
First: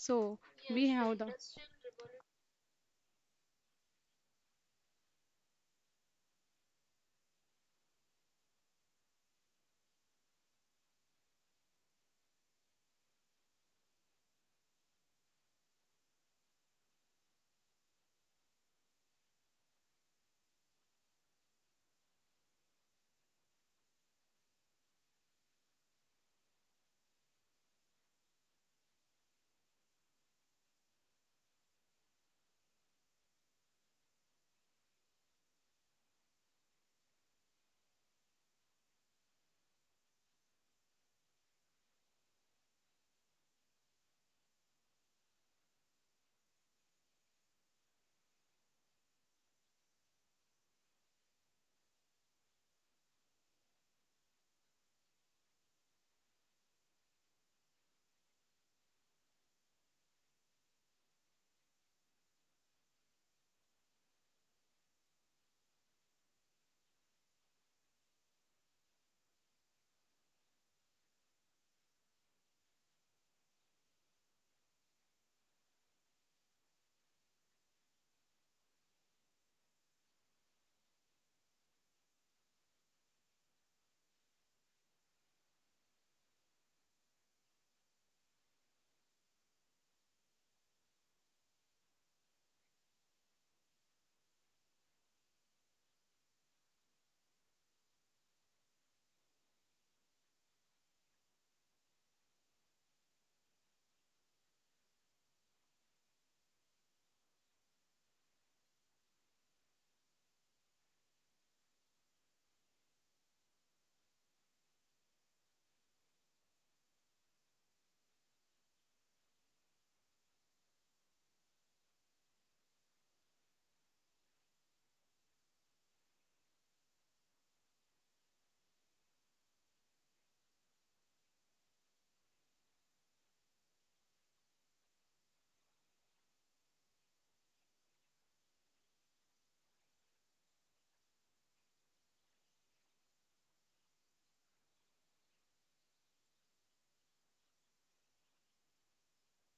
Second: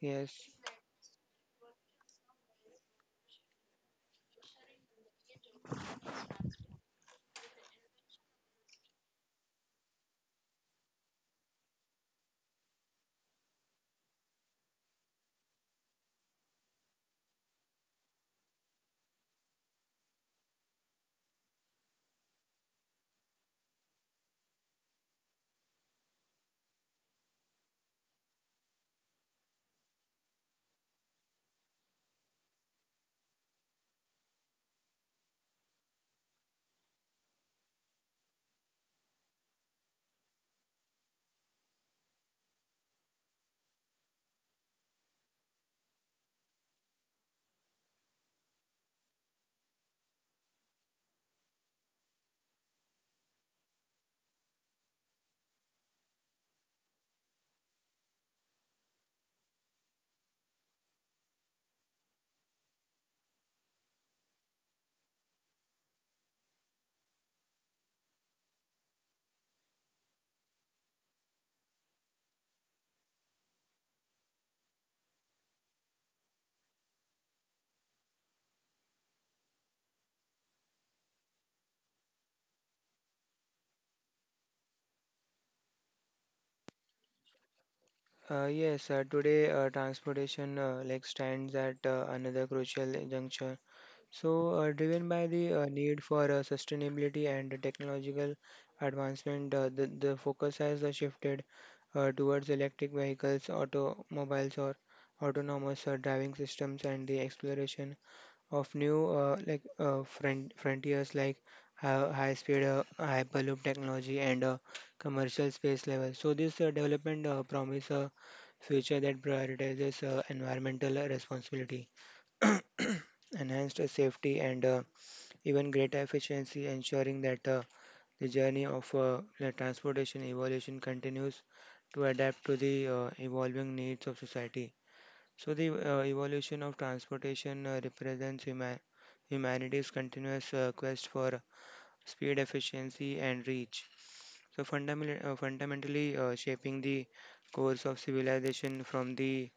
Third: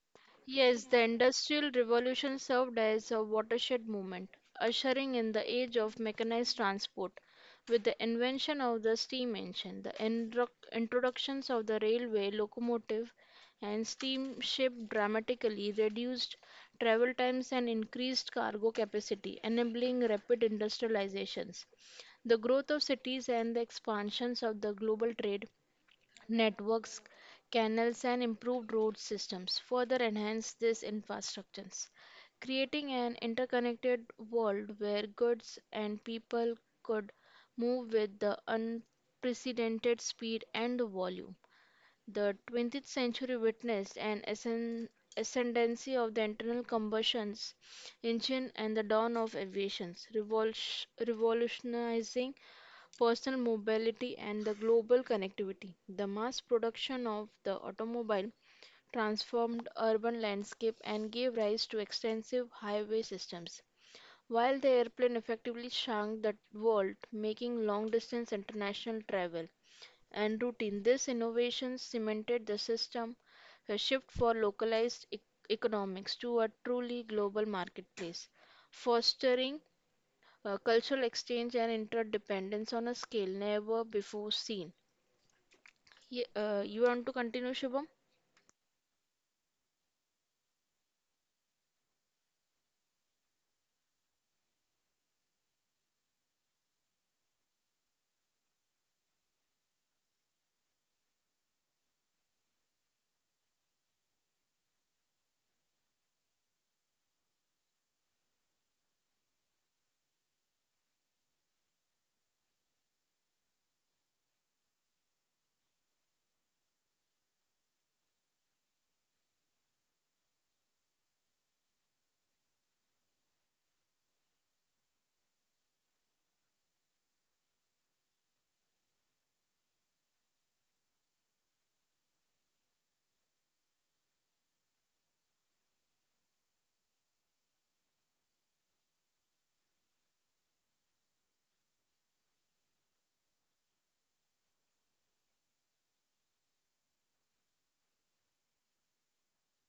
[SPEAKER 1] Yes.
[SPEAKER 2] Yes,
[SPEAKER 3] we
[SPEAKER 2] the
[SPEAKER 3] have the
[SPEAKER 2] Industrial Revolution served as a watershed moment, ushering in the age of mechanized transport. With the invention of the steam engine, the introductions of the railway, locomotive, and steamship dramatically reduced travel times and increased cargo capacity, enabling rapid industrializations. The growth of cities and the expansions of the global trade networks, canals, and improved road systems further enhance these infrastructures, creating an interconnected world where goods and people could move with the unprecedented speed and volume. The 20th century witnessed an ascendancy of the internal combustion engine and the dawn of aviation, revolutionizing personal mobility and the global connectivity. The mass production of the automobile transformed urban landscape and gave rise to extensive highway systems, while the airplane effectively shrunk the world, making long-distance international travel and routine. This innovation cemented the system a shift for localized economics to a truly global marketplace, fostering cultural exchange and interdependence on a scale never before seen. You want to continue, Shubham?
[SPEAKER 1] Yes. Today, transportation like stands at another crucial juncture. So, driven by the need for sustainability and technological advancement, the focus has shifted towards electric vehicles, automobiles, or autonomous driving systems, and the exploration of new like frontiers like high-speed hyperloop technology and commercial space level. So, this development promise a future that prioritizes environmental responsibility. Enhanced safety and even greater efficiency, ensuring that the journey of the transportation evolution continues to adapt to the evolving needs of society. So, the evolution of transportation represents humanity's continuous quest for speed, efficiency, and reach. So fundamentally shaping the course of civilization from the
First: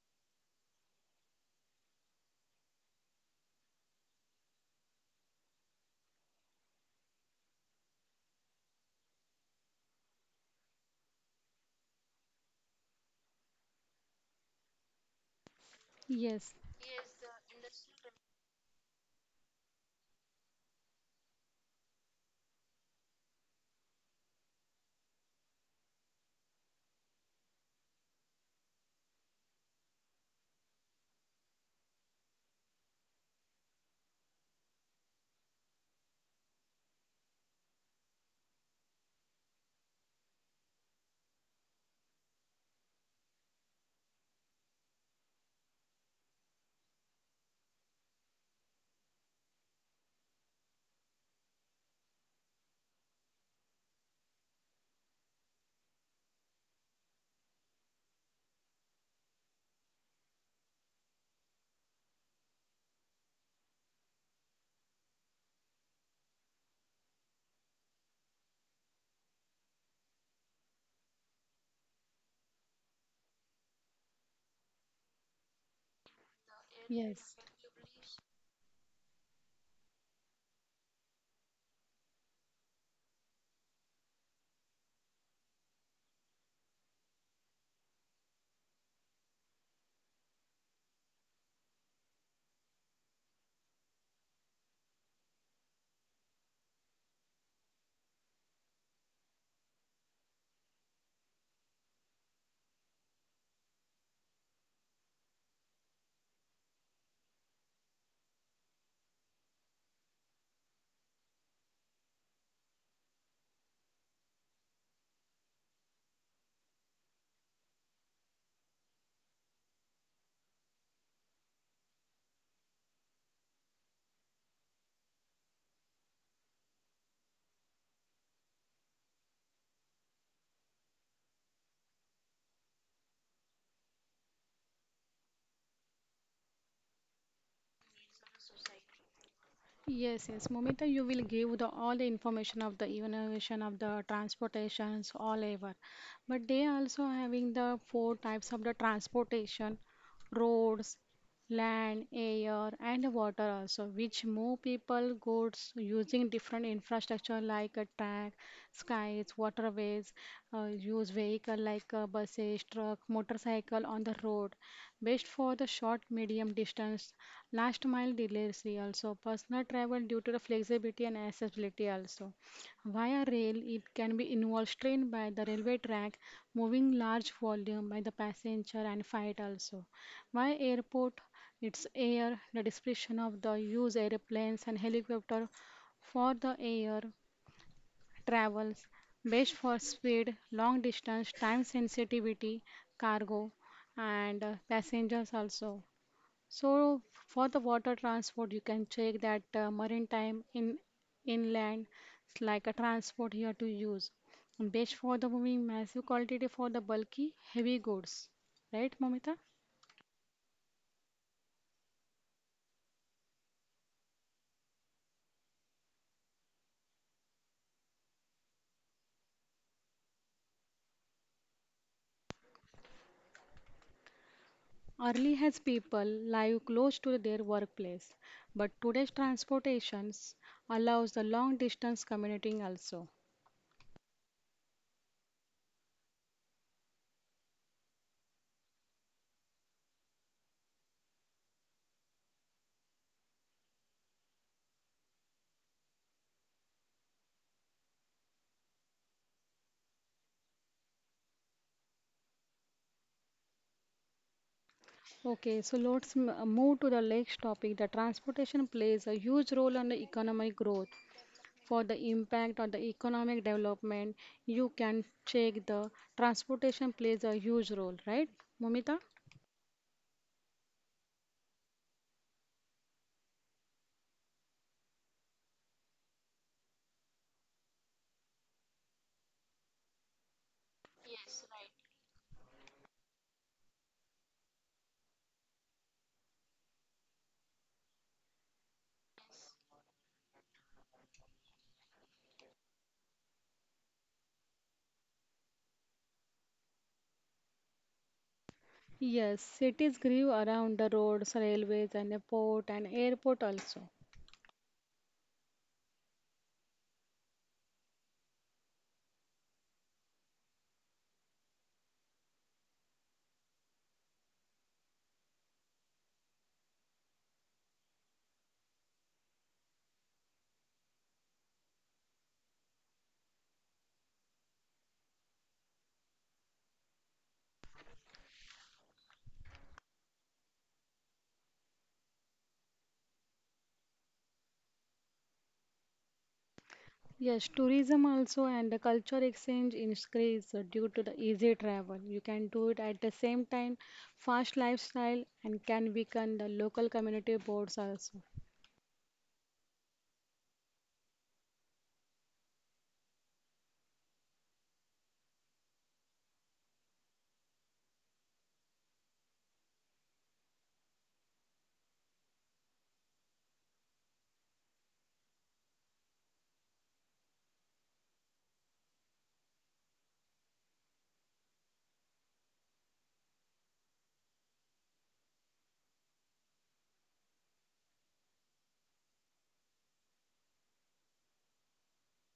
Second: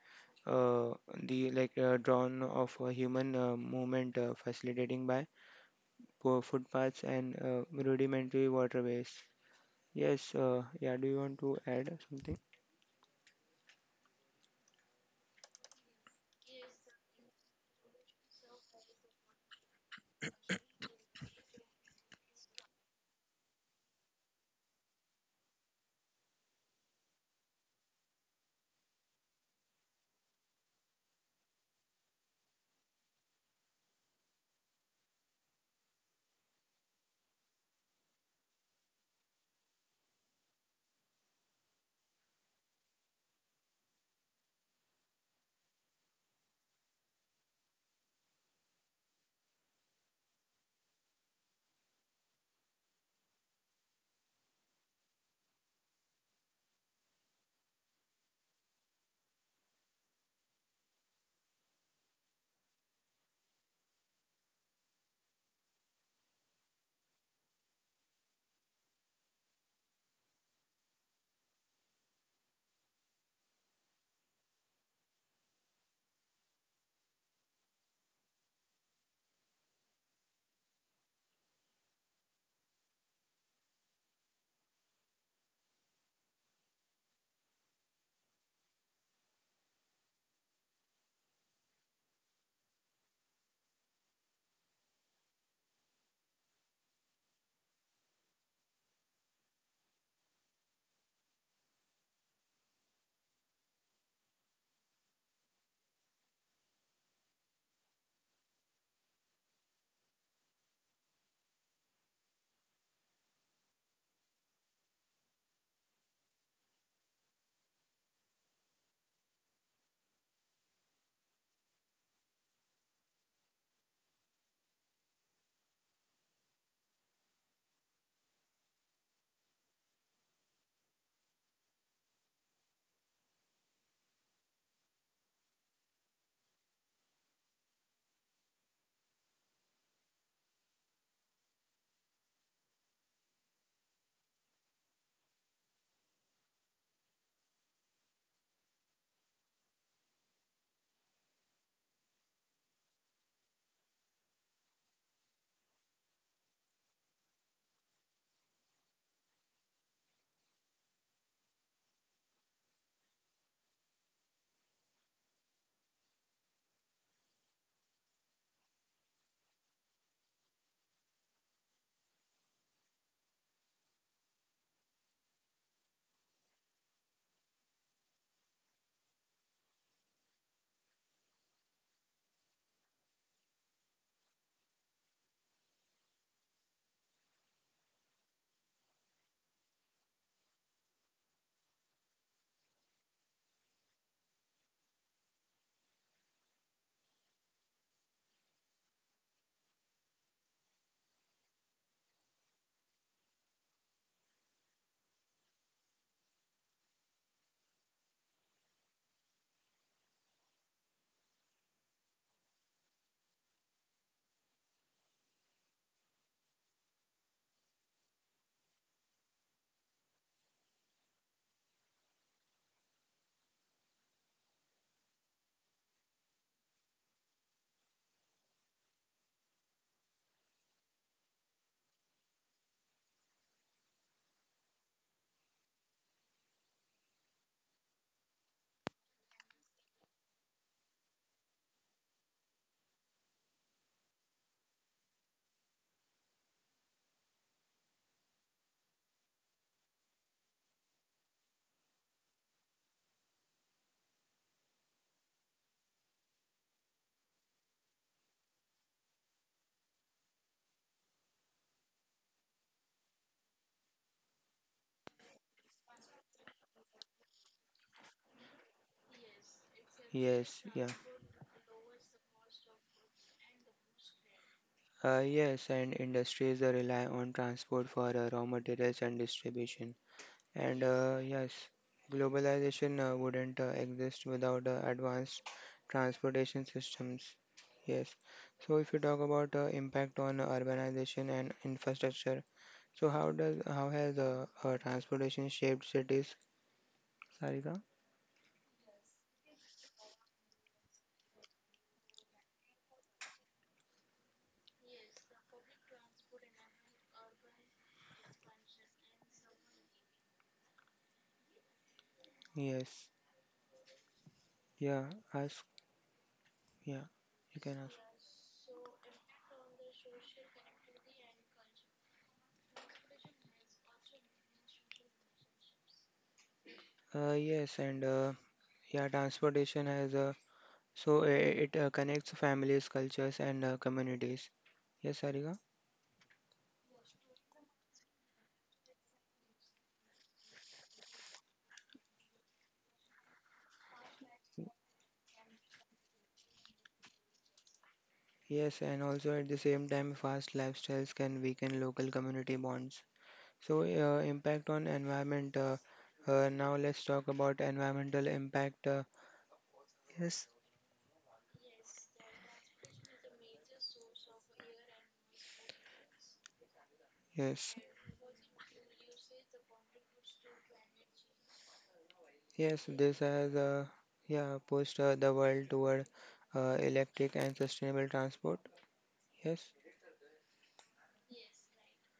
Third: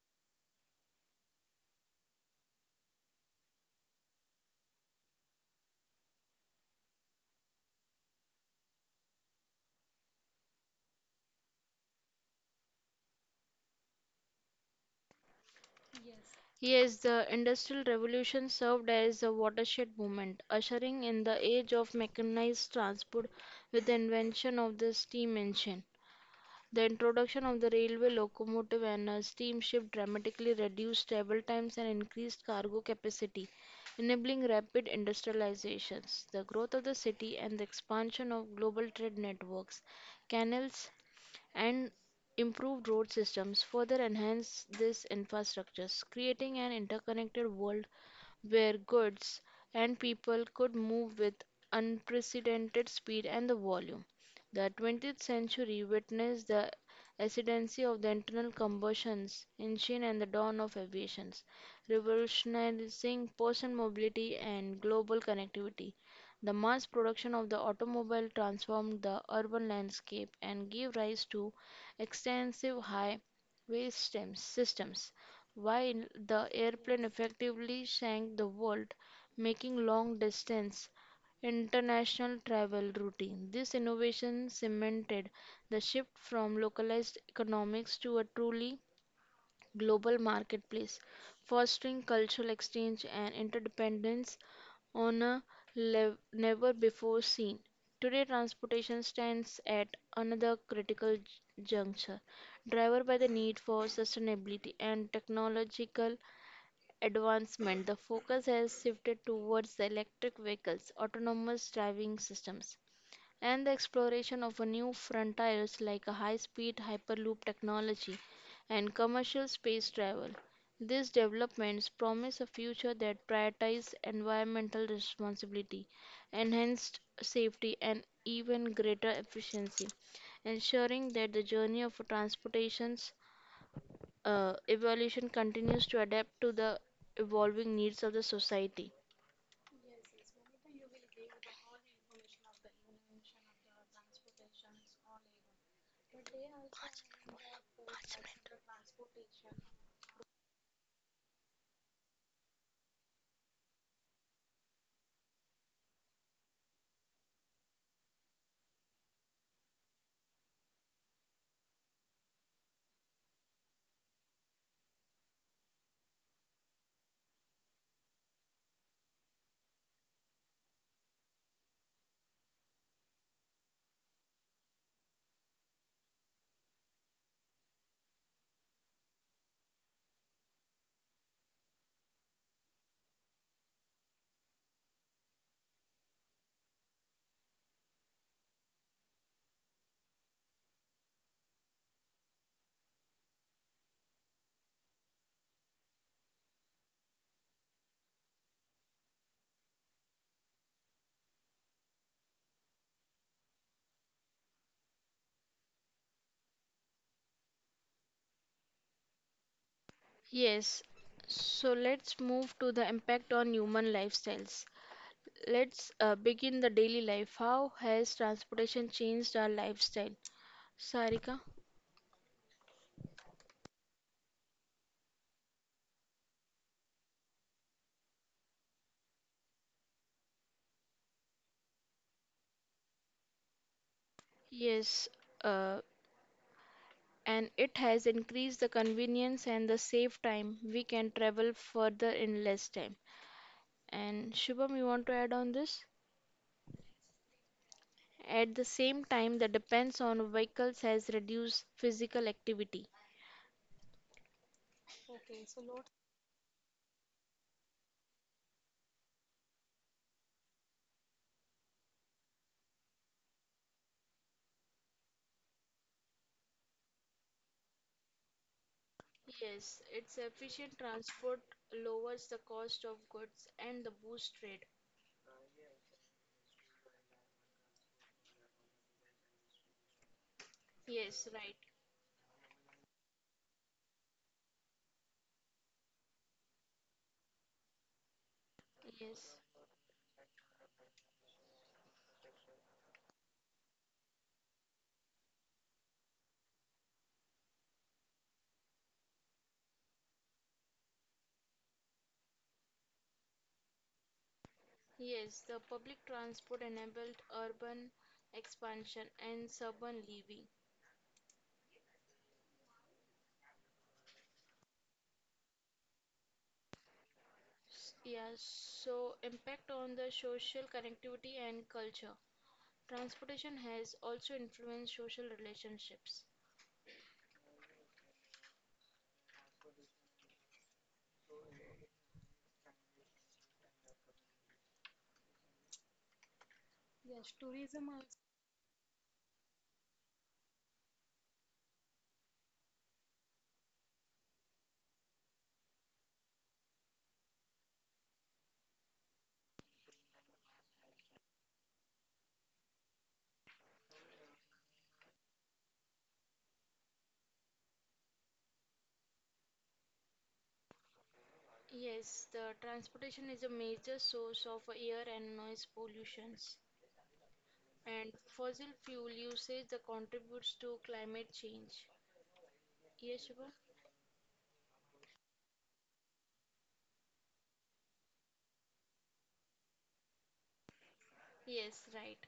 [SPEAKER 1] uh, like drawn of a human movement facilitating by poor footpaths and rudimentary waterways. Yes, yeah. Do you want to add something?
[SPEAKER 3] yes,
[SPEAKER 2] Yes, the Industrial Revolution served as a watershed moment, ushering in the age of mechanized transport with the invention of the steam engine. The introduction of the railway locomotive and a steamship dramatically reduced travel times and increased cargo capacity, enabling rapid industrializations. The growth of the city and the expansion of global trade networks, canals, and improved road systems further enhanced these infrastructures, creating an interconnected world where goods and people could move with unprecedented speed and the volume. The 20th century witnessed the ascendancy of the internal combustion engine and the dawn of aviation, revolutionizing personal mobility and global connectivity. The mass production of the automobile transformed the urban landscape and gave rise to extensive highway systems while the airplane
[SPEAKER 3] yes,
[SPEAKER 2] effectively sank the world, making long distance international travel routine. This innovation cemented the shift from localized economics to a truly global marketplace, fostering cultural exchange and interdependence on a never before seen. Today, transportation stands at another critical juncture, driven by the need for sustainability and technological advancement. The focus has shifted towards the electric vehicles, autonomous driving systems, and the exploration of a new frontiers like a high-speed hyperloop technology and commercial space travel. These developments promise a future that prioritizes environmental responsibility, enhanced safety, and even greater efficiency, ensuring that the journey of transportation's evolution continues to adapt to the evolving needs of the society.
[SPEAKER 3] yes, yes. Momita, you will give the all the information of the innovation of the transportations all over. But they also having the four types of the transportation, roads, land, air, and water also, which more people goods using different infrastructure like a track, skies, waterways, use vehicle like buses, truck, motorcycle on the road. Best for the short, medium distance, last mile delivery also, personal travel due to the flexibility and accessibility also. Via rail, it can be involved strain by the railway track, moving large volume by the passenger and freight also. Why airport? Its air, the description of the use airplanes and helicopter for the air travels, best for speed, long distance, time sensitivity, cargo, and passengers also. So for the water transport, you can check that maritime in inland it's like a transport here to use. Best for the moving massive quantity for the bulky heavy goods, right, Mamita?
[SPEAKER 2] Yes, so let's move to the impact on human lifestyles. Let's begin the daily life. How has transportation changed our lifestyle? Sarika?
[SPEAKER 3] Early has people live close to their workplace, but today's transportations allows the long distance commuting also.
[SPEAKER 2] Yes, uh, and it has increased the convenience and the save time. We can travel further in less time. And Shubham, you want to add on this? At the same time, the depends on vehicles has reduced physical activity.
[SPEAKER 3] Okay, so let's move to the next topic. The transportation plays a huge role on the economic growth. For the impact on the economic development, you can check the transportation plays a huge role, right, Momita?
[SPEAKER 2] Yes, its
[SPEAKER 1] Yes,
[SPEAKER 2] efficient
[SPEAKER 1] yeah.
[SPEAKER 2] transport lowers the cost of goods and the boost trade.
[SPEAKER 1] Yes, and industries rely on transport for raw materials and distribution. And
[SPEAKER 2] Yes, right.
[SPEAKER 1] yes, globalization wouldn't exist without advanced transportation systems. Yes. So if you talk
[SPEAKER 2] Yes.
[SPEAKER 1] about impact on urbanization and infrastructure, so how has transportation shaped cities? Sarika?
[SPEAKER 3] Yes, cities grew around the roads, railways, and a port and airport also.
[SPEAKER 2] Yes, the public transport enabled urban expansion and suburban living.
[SPEAKER 1] Yes. Yeah. Ask. Yeah. You can ask.
[SPEAKER 2] Yeah, so impact on the social connectivity and culture. Transportation has also influenced social relationships.
[SPEAKER 1] Yes, and yeah, transportation has so it connects families, cultures, and communities. Yes, Sarika?
[SPEAKER 3] Yes, tourism also and the culture exchange increase due to the easy travel. You can do it at the same time, fast lifestyle and can weaken the local community boards also.
[SPEAKER 1] Yes, and also at the same time, fast lifestyles can weaken local community bonds. So, impact on environment. Now, let's talk about environmental impact. Yes.
[SPEAKER 2] Yes, the transportation is a major source of air and noise pollutions,
[SPEAKER 1] Yes,
[SPEAKER 2] and fossil fuel usage that contributes to climate change.
[SPEAKER 1] yes,
[SPEAKER 2] Yes,
[SPEAKER 1] this
[SPEAKER 2] Shubham?
[SPEAKER 1] has yeah pushed the world toward electric and sustainable transport. Yes,
[SPEAKER 2] Yes, right.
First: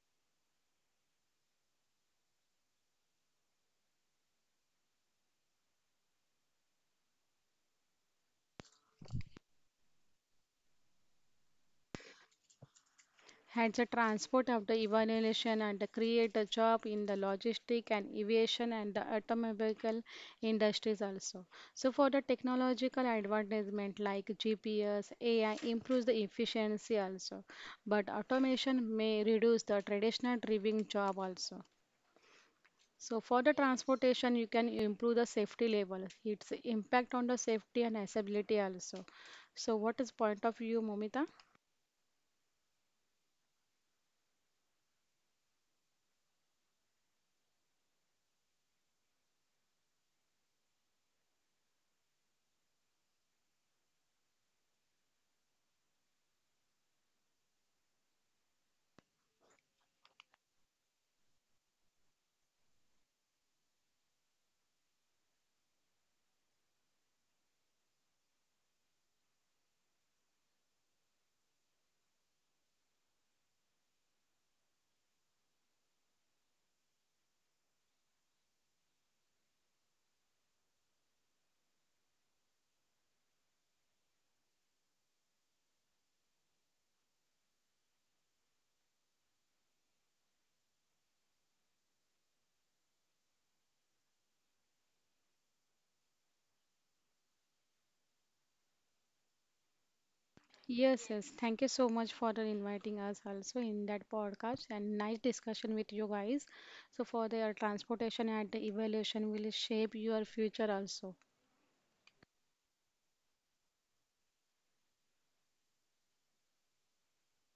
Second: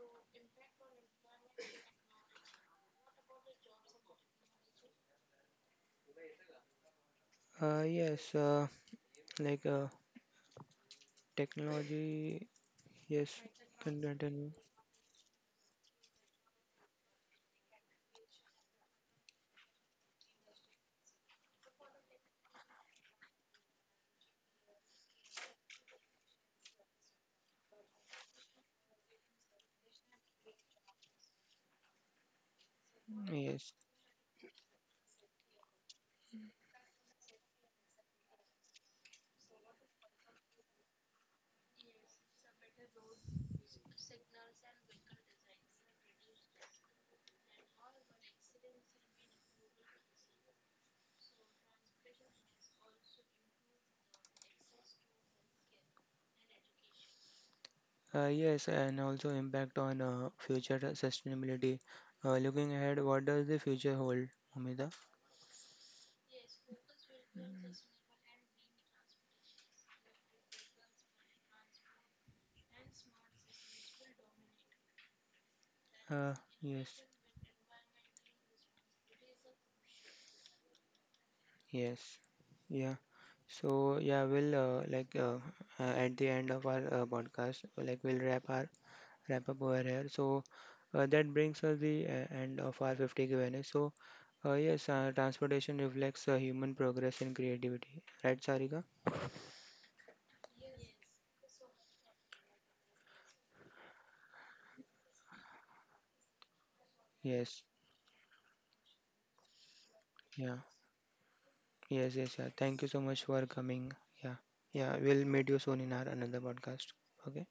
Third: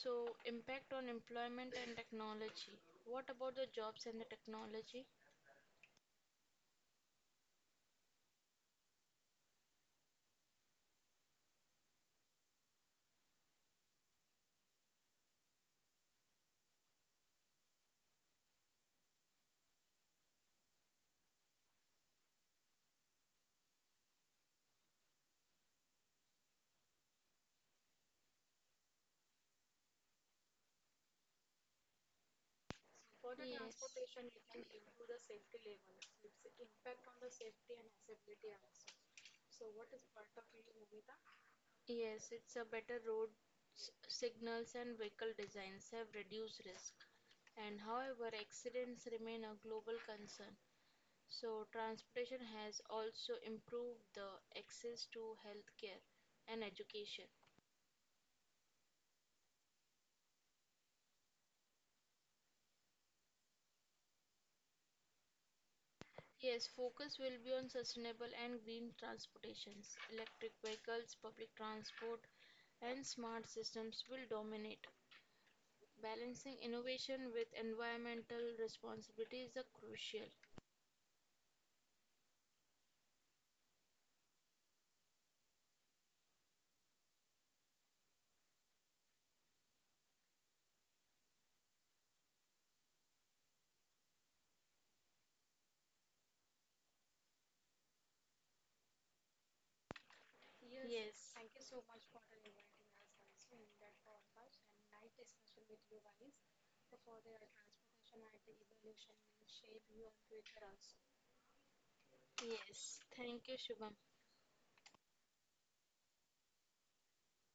[SPEAKER 2] So, impact on employment and technology. What about the jobs and the technology?
[SPEAKER 1] uh, yes, uh, like technology, yes,
[SPEAKER 3] Had the
[SPEAKER 1] can
[SPEAKER 3] transport
[SPEAKER 1] continue.
[SPEAKER 3] of the evaluation and the create a job in the logistic and aviation and the automobile industries also. So for the technological advancement like GPS, AI improves the efficiency also, but automation may reduce the traditional driving job also. So for the
[SPEAKER 1] Yes,
[SPEAKER 2] Yes.
[SPEAKER 3] transportation, you can improve the safety level, its impact on the safety and accessibility also. So what is point of view, Momita?
[SPEAKER 2] Yes, it's a better roads, signals, and vehicle designs have reduced risk. And however, accidents remain a global concern. So, transportation has also improved the access to healthcare and education.
[SPEAKER 1] yes, and also impact on future sustainability. Looking ahead, what does the future hold, Umida?
[SPEAKER 2] Yes, focus will be on sustainable and green transportations. Electric vehicles, public transport, and smart systems will dominate.
[SPEAKER 1] Uh,
[SPEAKER 2] Balancing
[SPEAKER 1] yes,
[SPEAKER 2] innovation with environmental responsibility is a crucial.
[SPEAKER 1] yes, yeah. So yeah, we'll at the end of our podcast, like we'll wrap up over here. So that brings us the end of our 50 Q&A. So yes, transportation reflects human progress in creativity, right, Sarika?
[SPEAKER 3] Yes, yes.
[SPEAKER 2] Yes.
[SPEAKER 3] Thank you so much for the inviting us also in that podcast and nice discussion with you guys. So for their
[SPEAKER 1] Yes,
[SPEAKER 3] transportation and the evaluation will shape your
[SPEAKER 1] yeah,
[SPEAKER 3] future also.
[SPEAKER 1] yes, yes, yeah. Thank you
[SPEAKER 2] Yes.
[SPEAKER 1] so much
[SPEAKER 2] Thank
[SPEAKER 1] for
[SPEAKER 2] you, Shubham.
[SPEAKER 1] coming. Yeah, yeah. We'll meet you soon in our another podcast. Okay.